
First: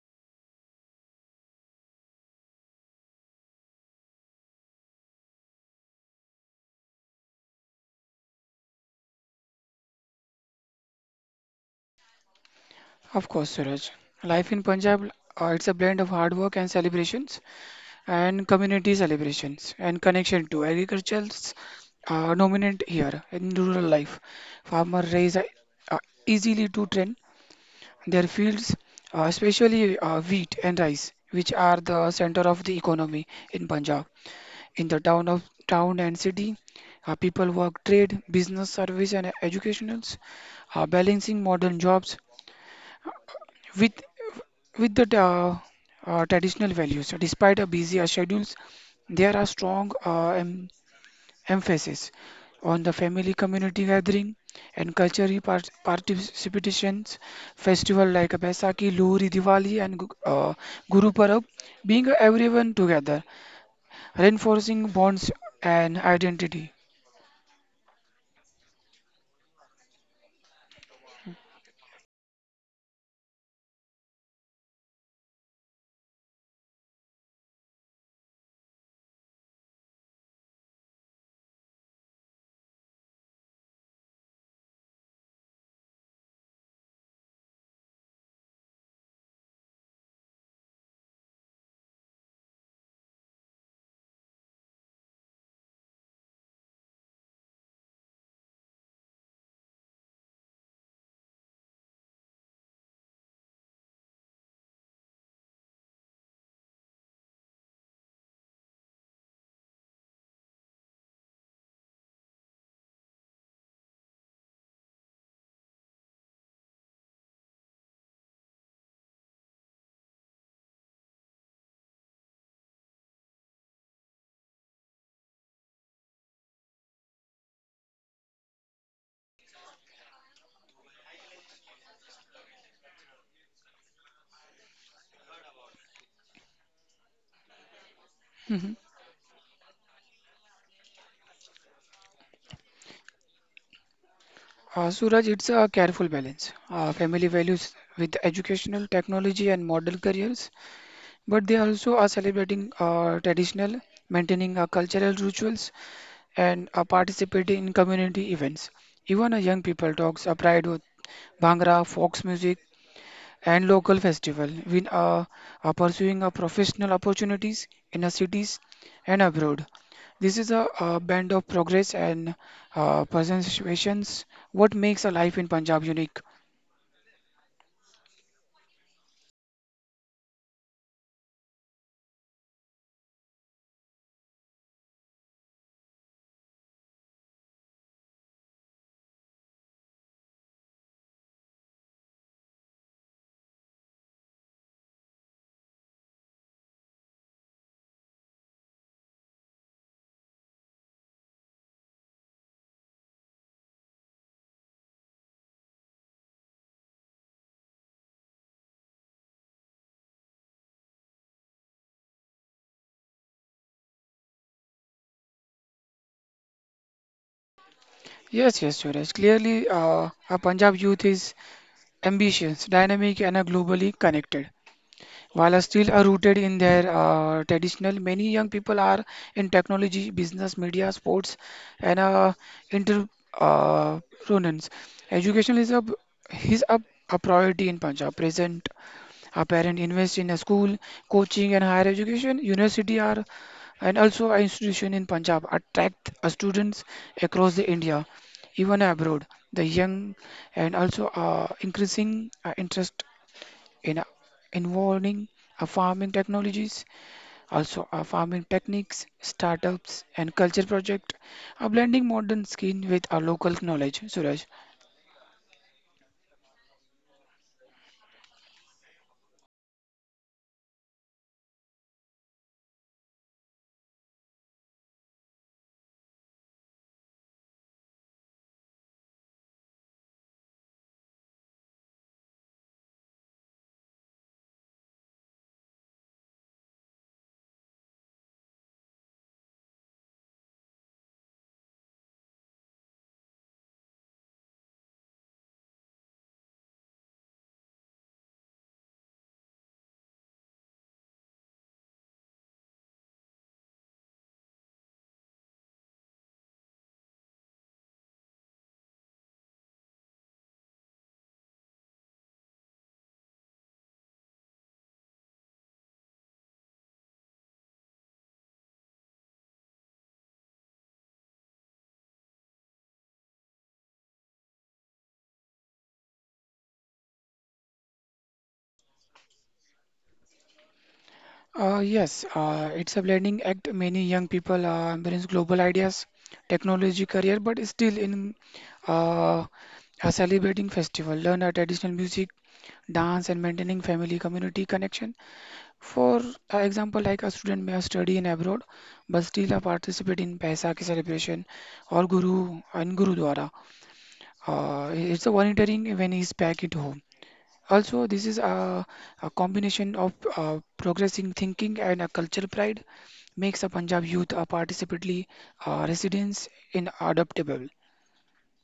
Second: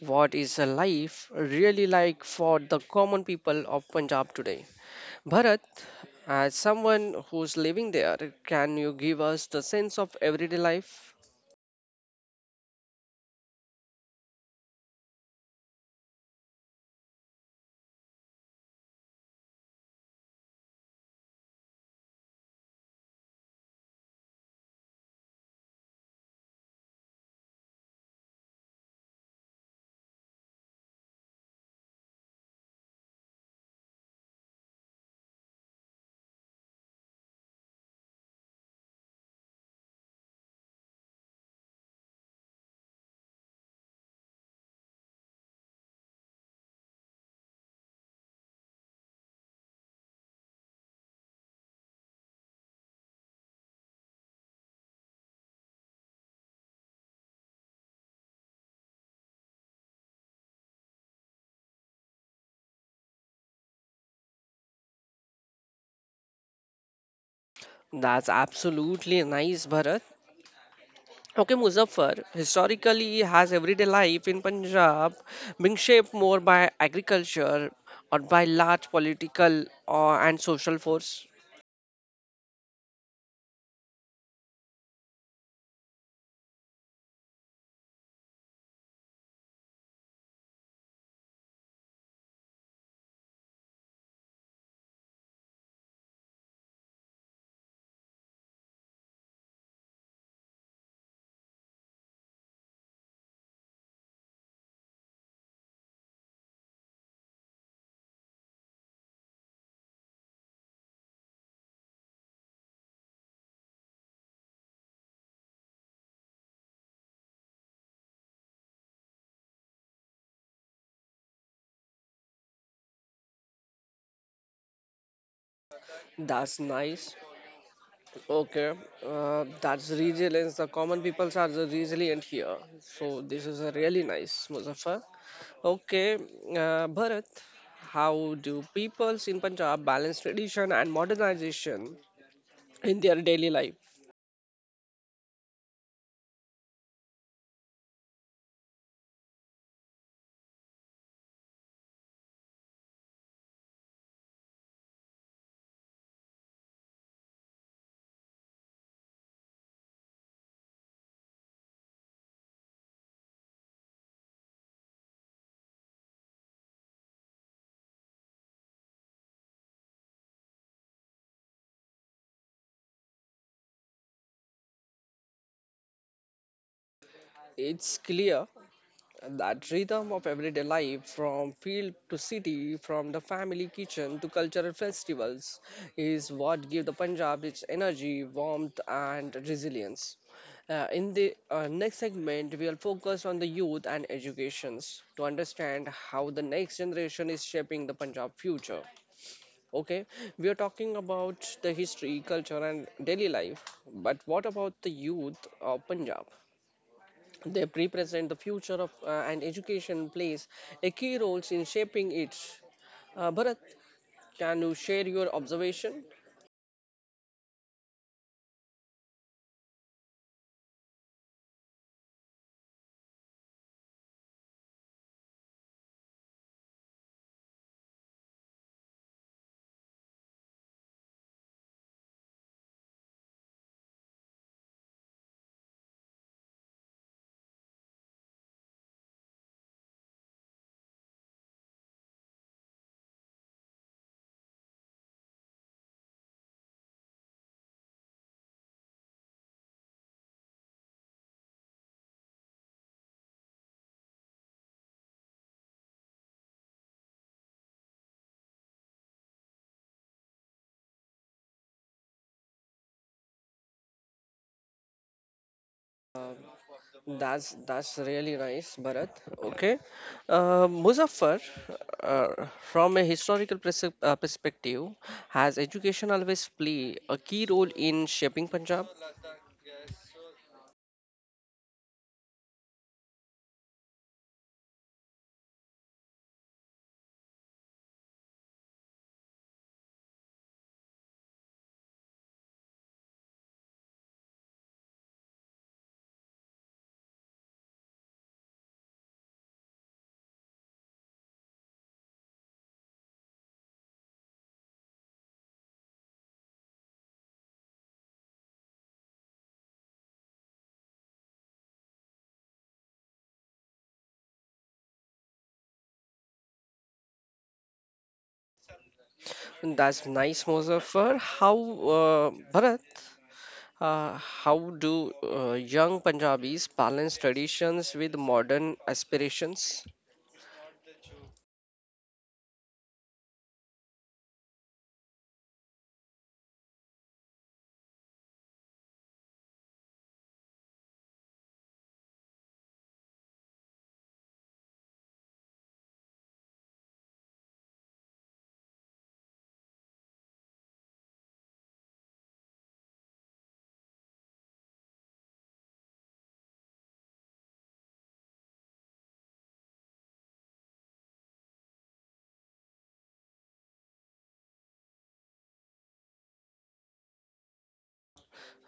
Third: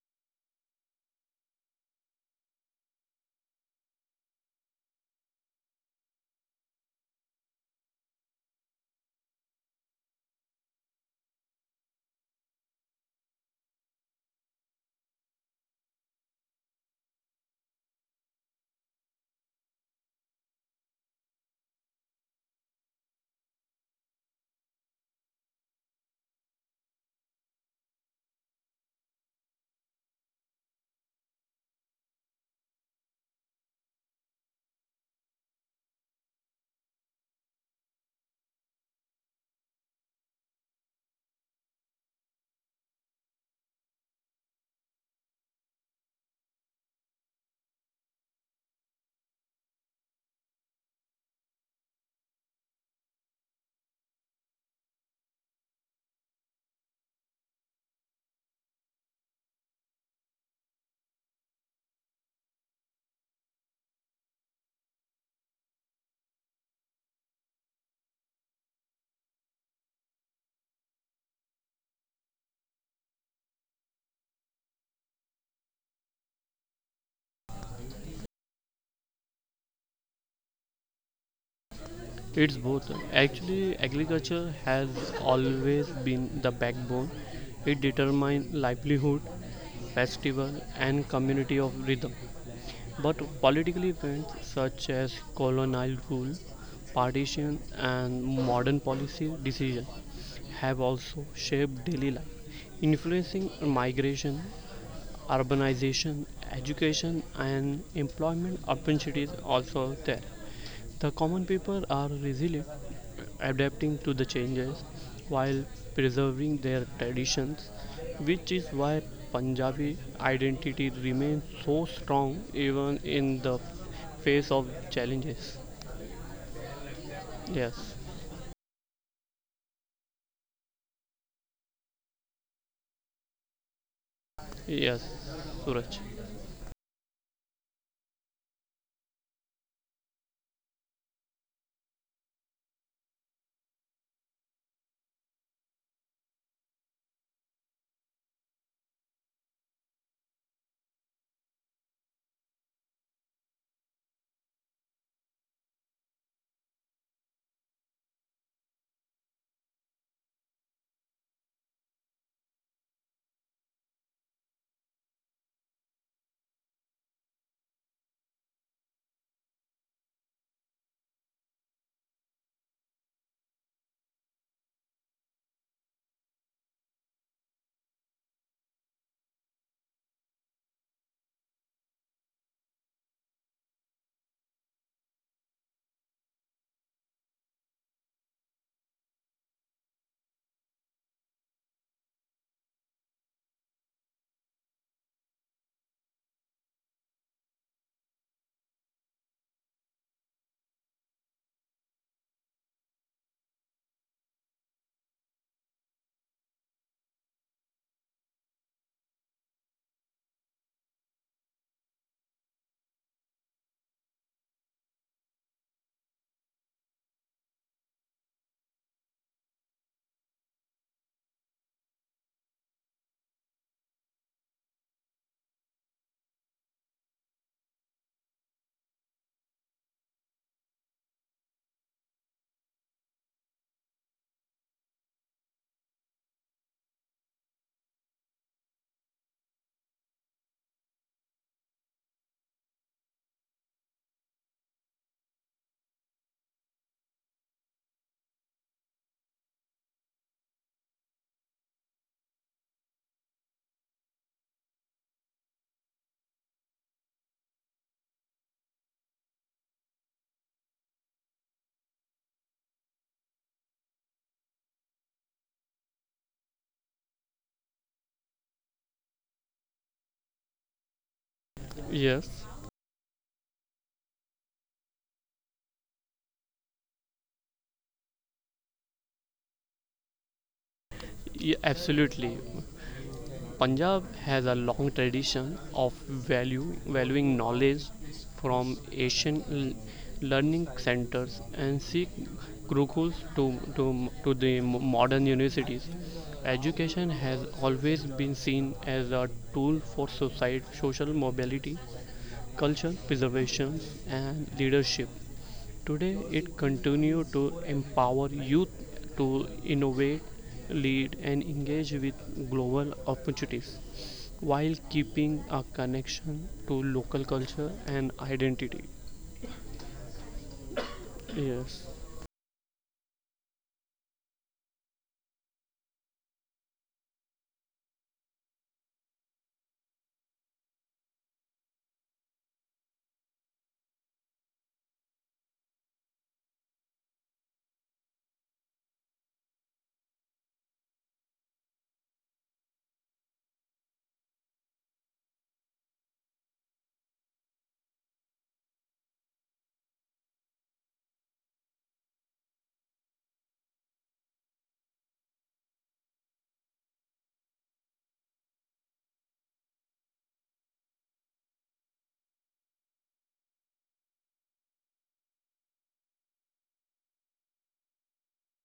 what is life really like for the common people of Punjab today? Bharat, as someone who's living there, can you give us the sense of everyday life?
Of course, Suraj. Life in Punjab, it's a blend of hard work and celebrations, and community celebrations, and connection to agriculture's dominant here in rural life. Farmer raise uh, easily to trend their fields, especially wheat and rice, which are the center of the economy in Punjab. In the town and city, people work trade, business, service, and educationals, balancing modern jobs with with the traditional values. Despite a busy schedules, there are strong emphasis on the family community gathering and cultural participations. Festival like Baisakhi, Lohri, Diwali, and Guru Parab being everyone together, reinforcing bonds and identity.
That's absolutely nice, Bharat. Okay, Muzaffar, historically has everyday life in Punjab been shaped more by agriculture or by large and social force?
It's both. Actually, agriculture has always been the backbone. It determines livelihood, festival, and community of rhythm. But political events such as colonial rule, partition, and modern policy decisions have also shaped daily life, influencing migration, urbanization, education, and employment opportunities also there. The common people are resilient, adapting to the changes while preserving their traditions, which is why Punjabi identity remains so strong even in the face of challenges.
That's nice.
Yes,
Okay, that's resilience. The common peoples are the resilient here. So this is a really nice, Muzaffar.
yes, Suraj.
Okay, Bharat, how do
Mhm.
peoples in Punjab balance tradition and modernization in their daily life?
Suraj, it's a careful balance. Family values with educational, technology, and model careers, but they also are celebrating traditional, maintaining our cultural rituals, and are participating in community events. Even a young people talks are pride with Bhangra, fox music, and local festival. We are pursuing a professional opportunities in our cities and abroad. This is a band of progress and present situations. What makes a life in Punjab unique?
It's clear. And that rhythm of everyday life from field to city from the family kitchen to cultural festivals is what give the punjab its energy warmth and resilience. In the next segment we will focus on the youth and educations to understand how the next generation is shaping the punjab future. Okay, we are talking about the history culture and daily life but what about the youth of punjab? They represent the future of and education plays a key role in shaping it. Bharat, can you share your observation?
Yes, yes, Suraj. Clearly, a Punjab youth is ambitious, dynamic, and are globally connected. While are still are rooted in their traditional, many young people are in technology, business, media, sports, and entrepreneurs. Education is a priority in Punjab. Present, our parents invest in a school, coaching, and higher education. University are and also our institution in Punjab attract students across the India, even abroad. The young and also increasing interest in involving our farming technologies, also our farming techniques, startups, and culture project, a blending modern skill with our local knowledge. Suraj,
Uh, that's really nice, Bharat. Okay, Muzaffar,
Yes,
from a historical perspective, has education always play a key role in shaping Punjab?
yeah, absolutely. Punjab has a long tradition of valuing knowledge from Asian learning centers and Sikh gurukuls to the modern universities. Education has always been seen as a tool for social mobility, culture preservation, and leadership. Today, it continues to empower youth to innovate, lead, and engage with global opportunities while keeping a connection to local culture and identity.
That's nice, Muzaffar. How,
Yes.
Bharat? How do young Punjabis balance traditions with modern aspirations?
yes, it's a blending act. Many young people embrace global ideas, technology career, but still in uh, a celebrating festival, learn our traditional music, dance, and maintaining family community connection. For example, like a student may have study in abroad, but still participate in Paisakhi celebration or Guru and Gurudwara. It's a volunteering when he's back at home. Also, this is a combination of progressing thinking and a cultural pride makes a Punjab youth a participately residents in adaptable.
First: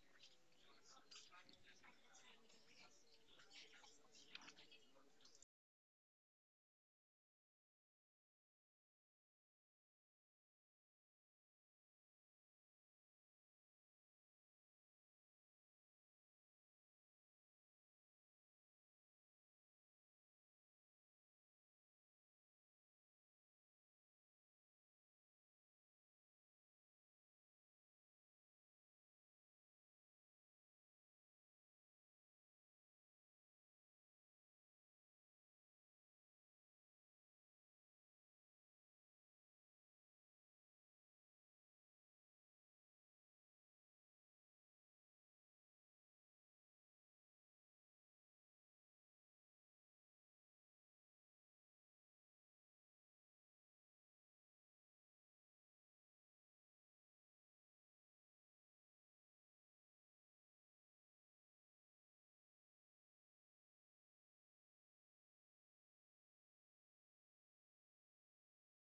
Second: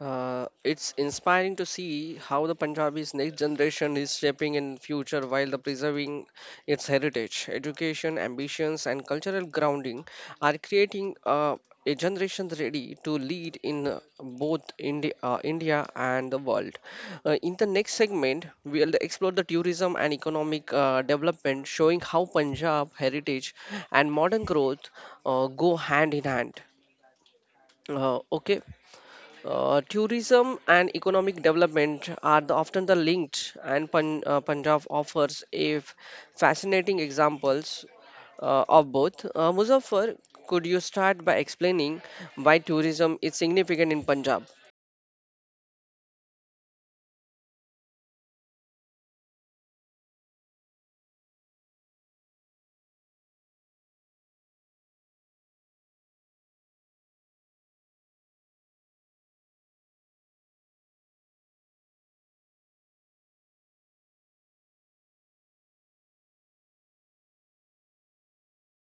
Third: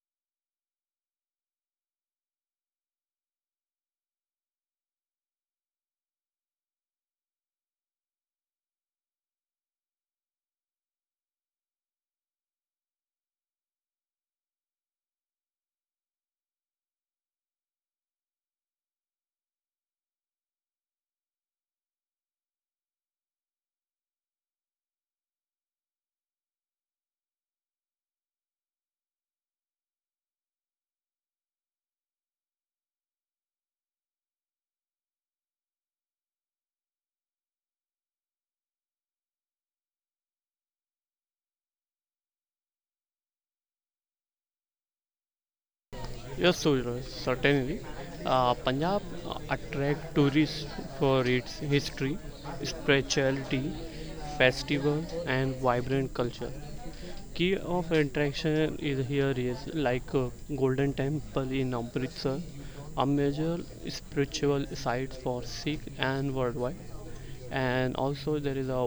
It's inspiring to see how the Punjabi's next generation is shaping in future while the preserving its heritage, education, ambitions, and cultural grounding are creating a generation ready to lead in both India and the world. In the next segment, we'll explore the tourism and economic development, showing how Punjab heritage and modern growth go hand in hand. Okay, tourism and economic development are often the linked, and Punjab offers a fascinating examples of both. Muzaffar, could you start by explaining why tourism is significant in Punjab?
Yes, Suraj, certainly. Punjab attract tourists for its history, spirituality, festival, and vibrant culture. Key of attraction is here is like Golden Temple in Amritsar, a major spiritual site for Sikh and worldwide. And also there is a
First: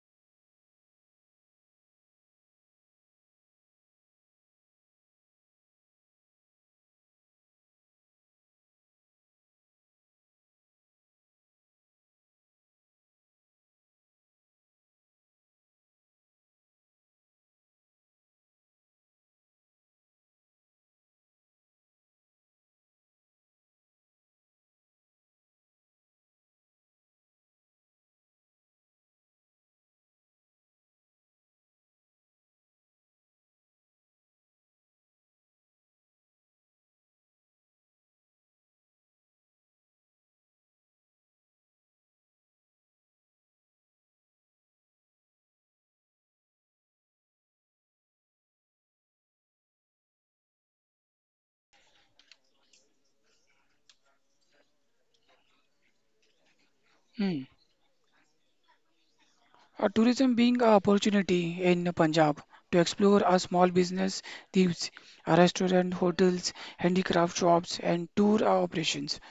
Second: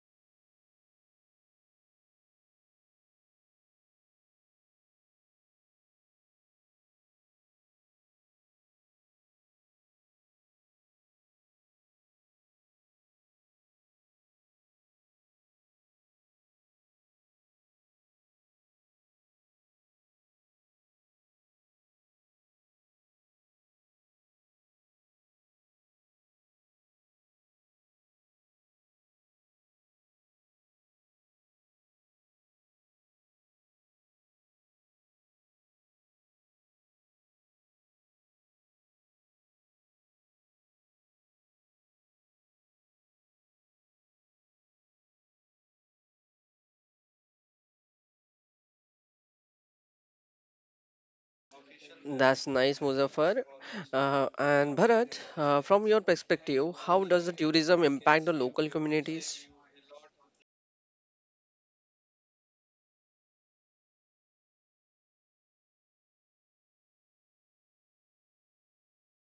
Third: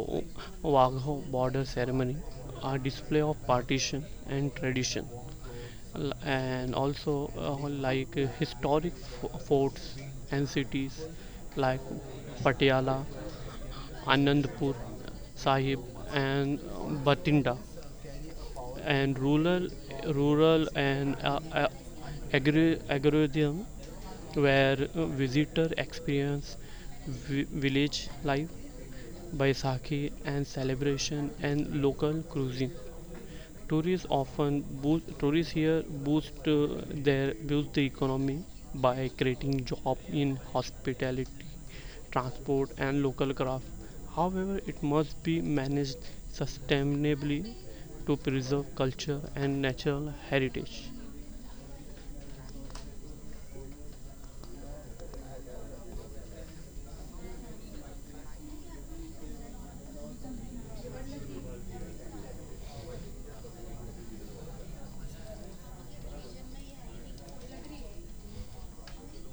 Wagho border ceremony, a display of partition and tradition. And also like historic forts and cities like Patiala, Anandpur Sahib, and Batinda, and rural and agrarian, where visitor experience village life, Baisakhi and celebration and local cuisine. Tourists here boost the economy by creating jobs in hospitality, transport, and local craft. However, it must be managed sustainably to preserve culture and natural heritage.
That's nice, Muzaffar. And Bharat, from your perspective, how does the
Hmm.
tourism impact the local communities?
Tourism being an opportunity in Punjab to explore a small business, these restaurant, hotels, handicraft shops, and tour operations,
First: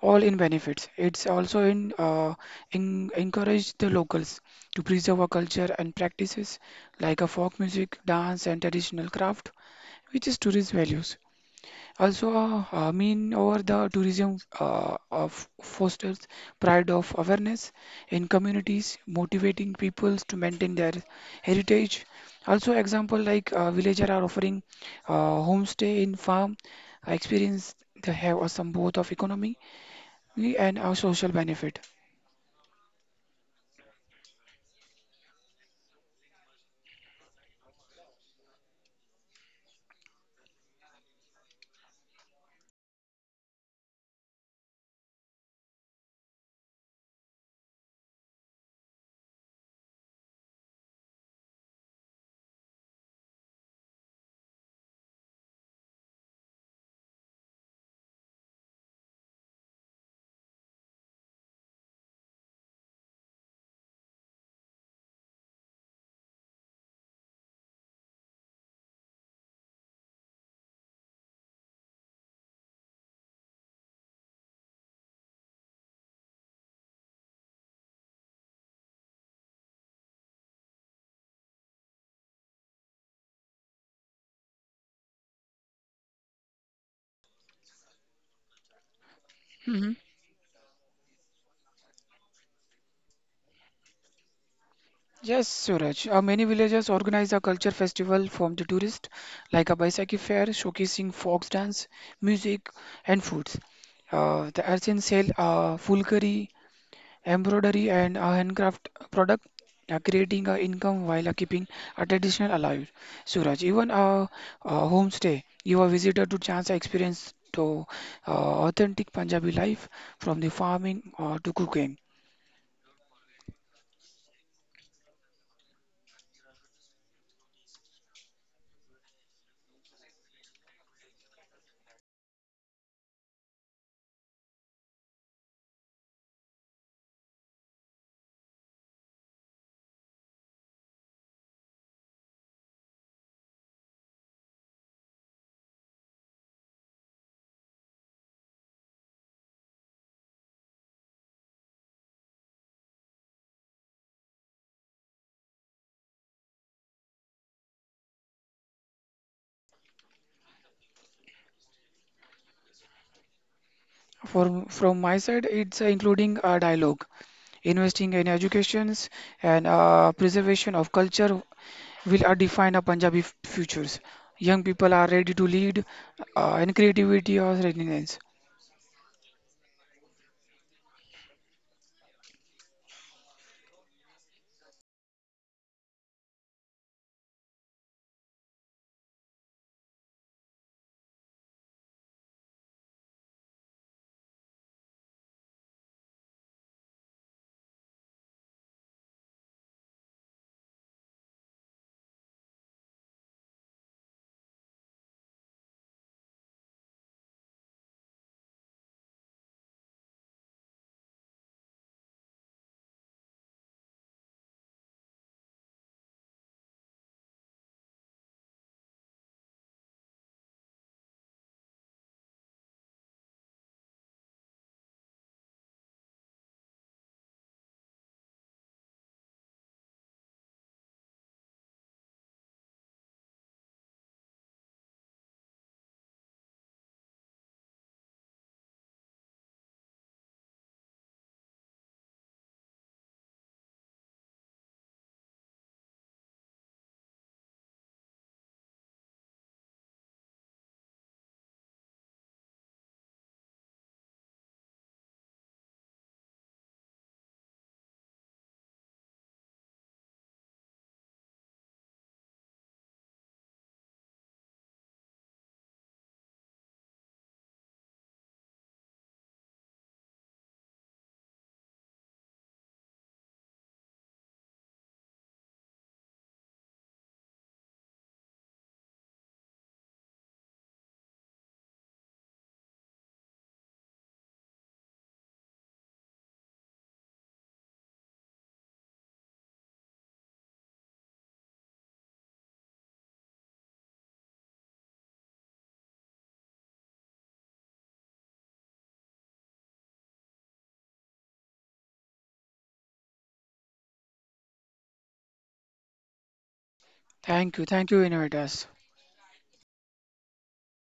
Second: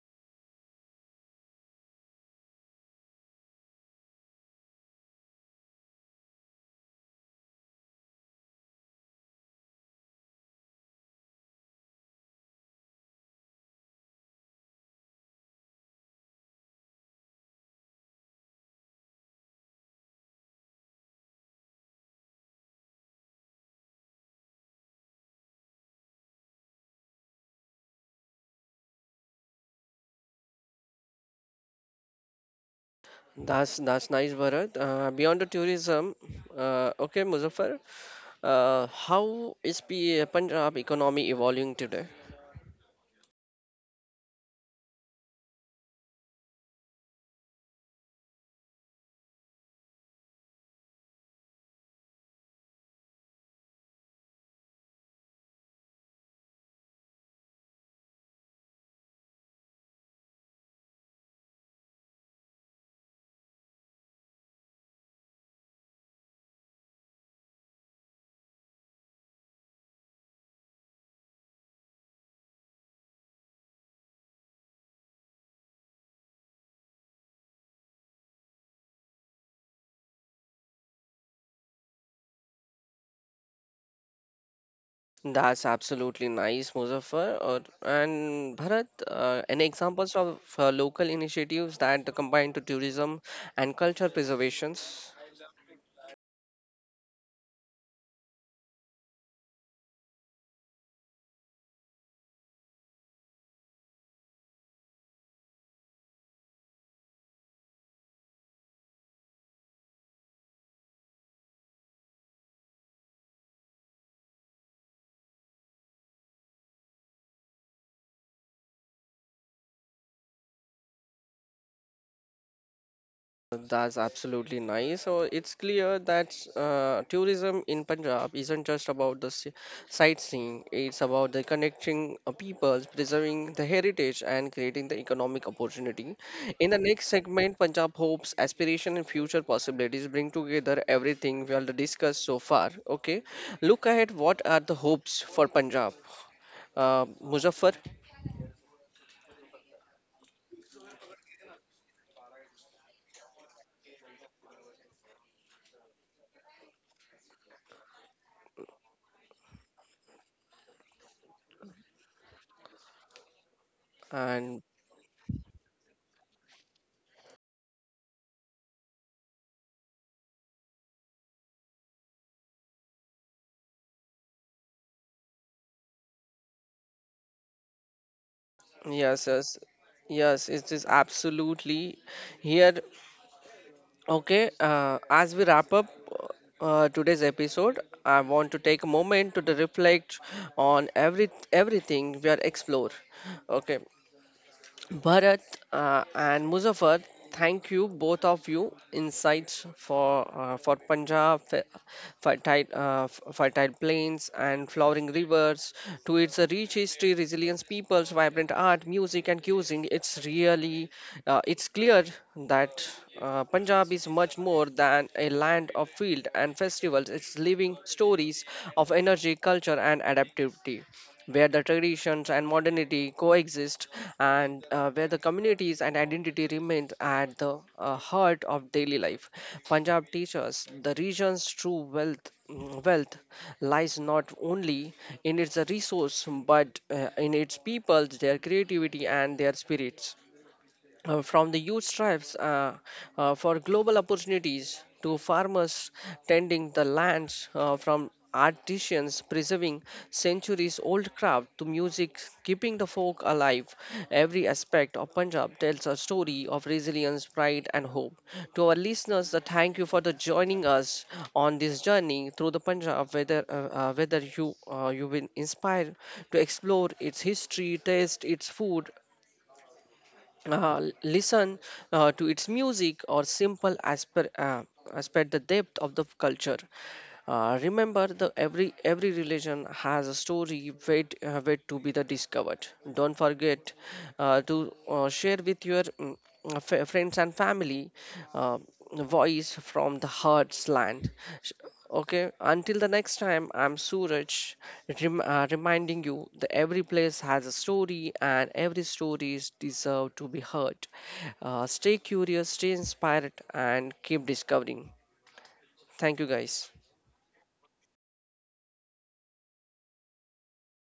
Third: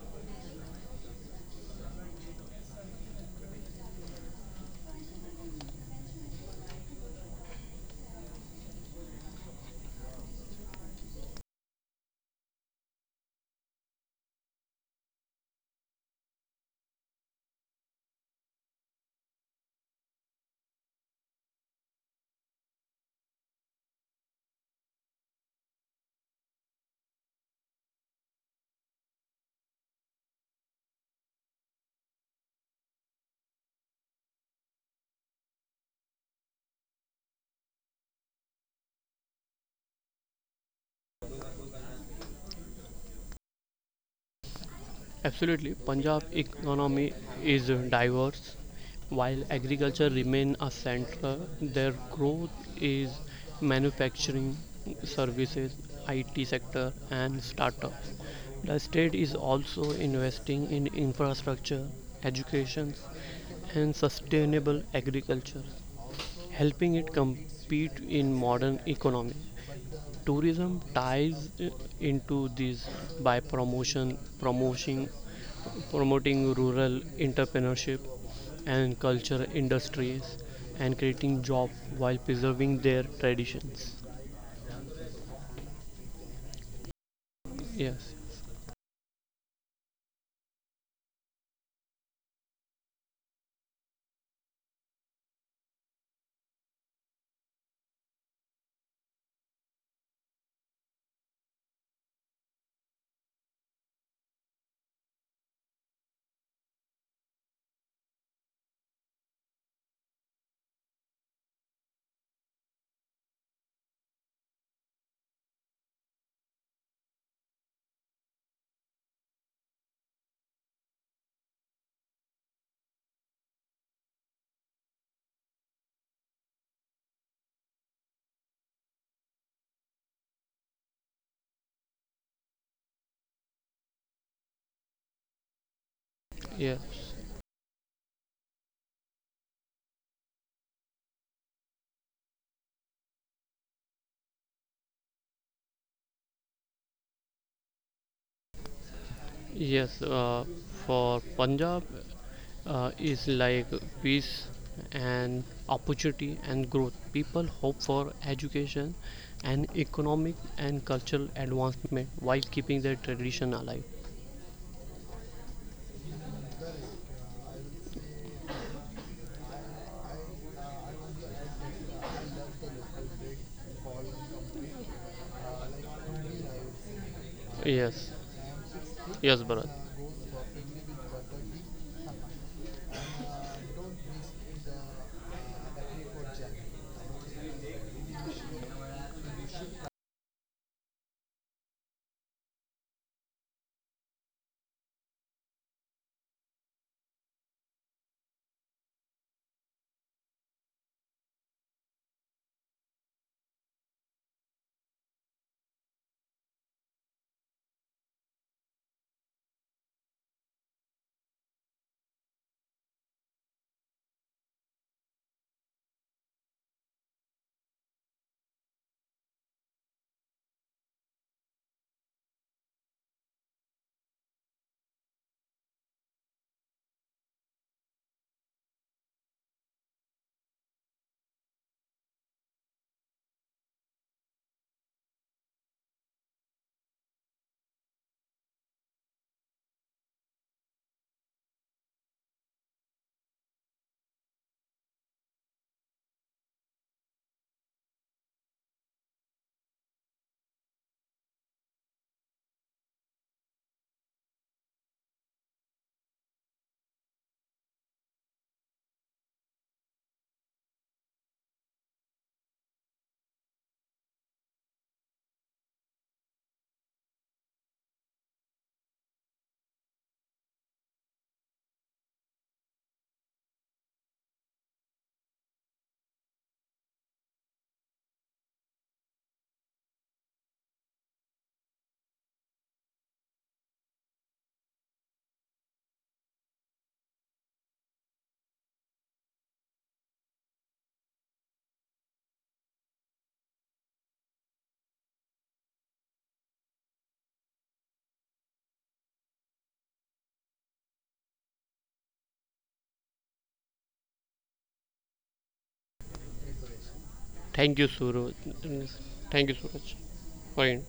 all in benefits. It's also in encourage the locals to preserve our culture and practices like a folk music, dance, and traditional craft, which is tourist values. Also, I mean, over the tourism of fosters pride of awareness in communities, motivating peoples to maintain their heritage. Also, example like villager are offering uh, homestay in farm experience. They have some both of economy and a social benefit.
That's nice, Bharat. Beyond the tourism, okay, Muzaffar, how is Punjab economy evolving today?
Absolutely. Punjab economy is diverse. While agriculture remain a center, their growth is manufacturing, services, IT sector and startups. The state is also investing in infrastructure, education and sustainable agriculture, helping it compete in modern economy. Tourism ties into this by promotion promoting promoting rural entrepreneurship and culture industries and creating jobs while preserving their traditions.
That's absolutely nice, Muzaffar.
Yes,
And Bharat, any
Mhm.
examples of local initiatives that combine to tourism and culture preservations?
Yes, Suraj. Many villages organize a culture festival from the tourist, like a Baisakhi fair showcasing folk dance, music, and foods. The artisans sell fulkari, embroidery, and handcraft product, creating income while keeping a traditional alive. Suraj, even a homestay, give a visitor to chance experience to authentic Punjabi life from the farming to cooking.
That's absolutely nice. So it's clear that tourism in Punjab isn't just about the sightseeing, it's about the connecting peoples, preserving the heritage, and creating the economic opportunity. In the
yes,
next segment, Punjab hopes, aspiration, and future possibilities bring together everything we have discussed so far. Okay, look ahead. What are the hopes for Punjab? Muzaffar,
yes. For Punjab is like peace and opportunity and growth. People hope for education and economic and cultural advancement while keeping their tradition alive.
and
From my side, it's including a dialogue, investing in educations and preservation of culture will define a Punjabi futures. Young people are ready to lead in creativity or
Yes,
readiness.
yes,
yes,
yes,
Bharat.
yes, it is absolutely here. Okay, as we wrap up today's episode, I want to take a moment to the reflect on everything we are explore. Okay, Bharat and Muzaffar, thank you both of you insights for Punjab fertile plains and flowering rivers to its rich history, resilience, peoples, vibrant art, music and cuisine. It's really it's clear that Punjab is much more than a land of field and festivals. It's living stories of energy, culture and adaptivity where the traditions and modernity coexist and where the communities and identity remain at the heart of daily life. Punjab teaches the region's true wealth lies not only in its resource but in its people, their creativity and their spirits, from the youth tribes for global opportunities to farmers tending the lands, from artisans preserving centuries old craft to music keeping the folk alive. Every aspect of punjab tells a story of resilience pride and hope to our listeners. The thank you for the joining us on this journey through the punjab, whether you you will inspire to explore its history taste its food, listen to its music or simple aspir aspect the depth of the culture. Remember the every religion has a story wait to be the discovered. Don't forget to share with your friends and family. Uh, Voice from the heart's land. Sh- Okay, until the next time, I'm Suraj, reminding you that every place has a story and every story is deserved to be heard. Stay curious, stay inspired, and keep discovering. Thank you, guys.
Thank you,
Thank you,
Suraj.
innovators.
Thank you, Suraj. Fine.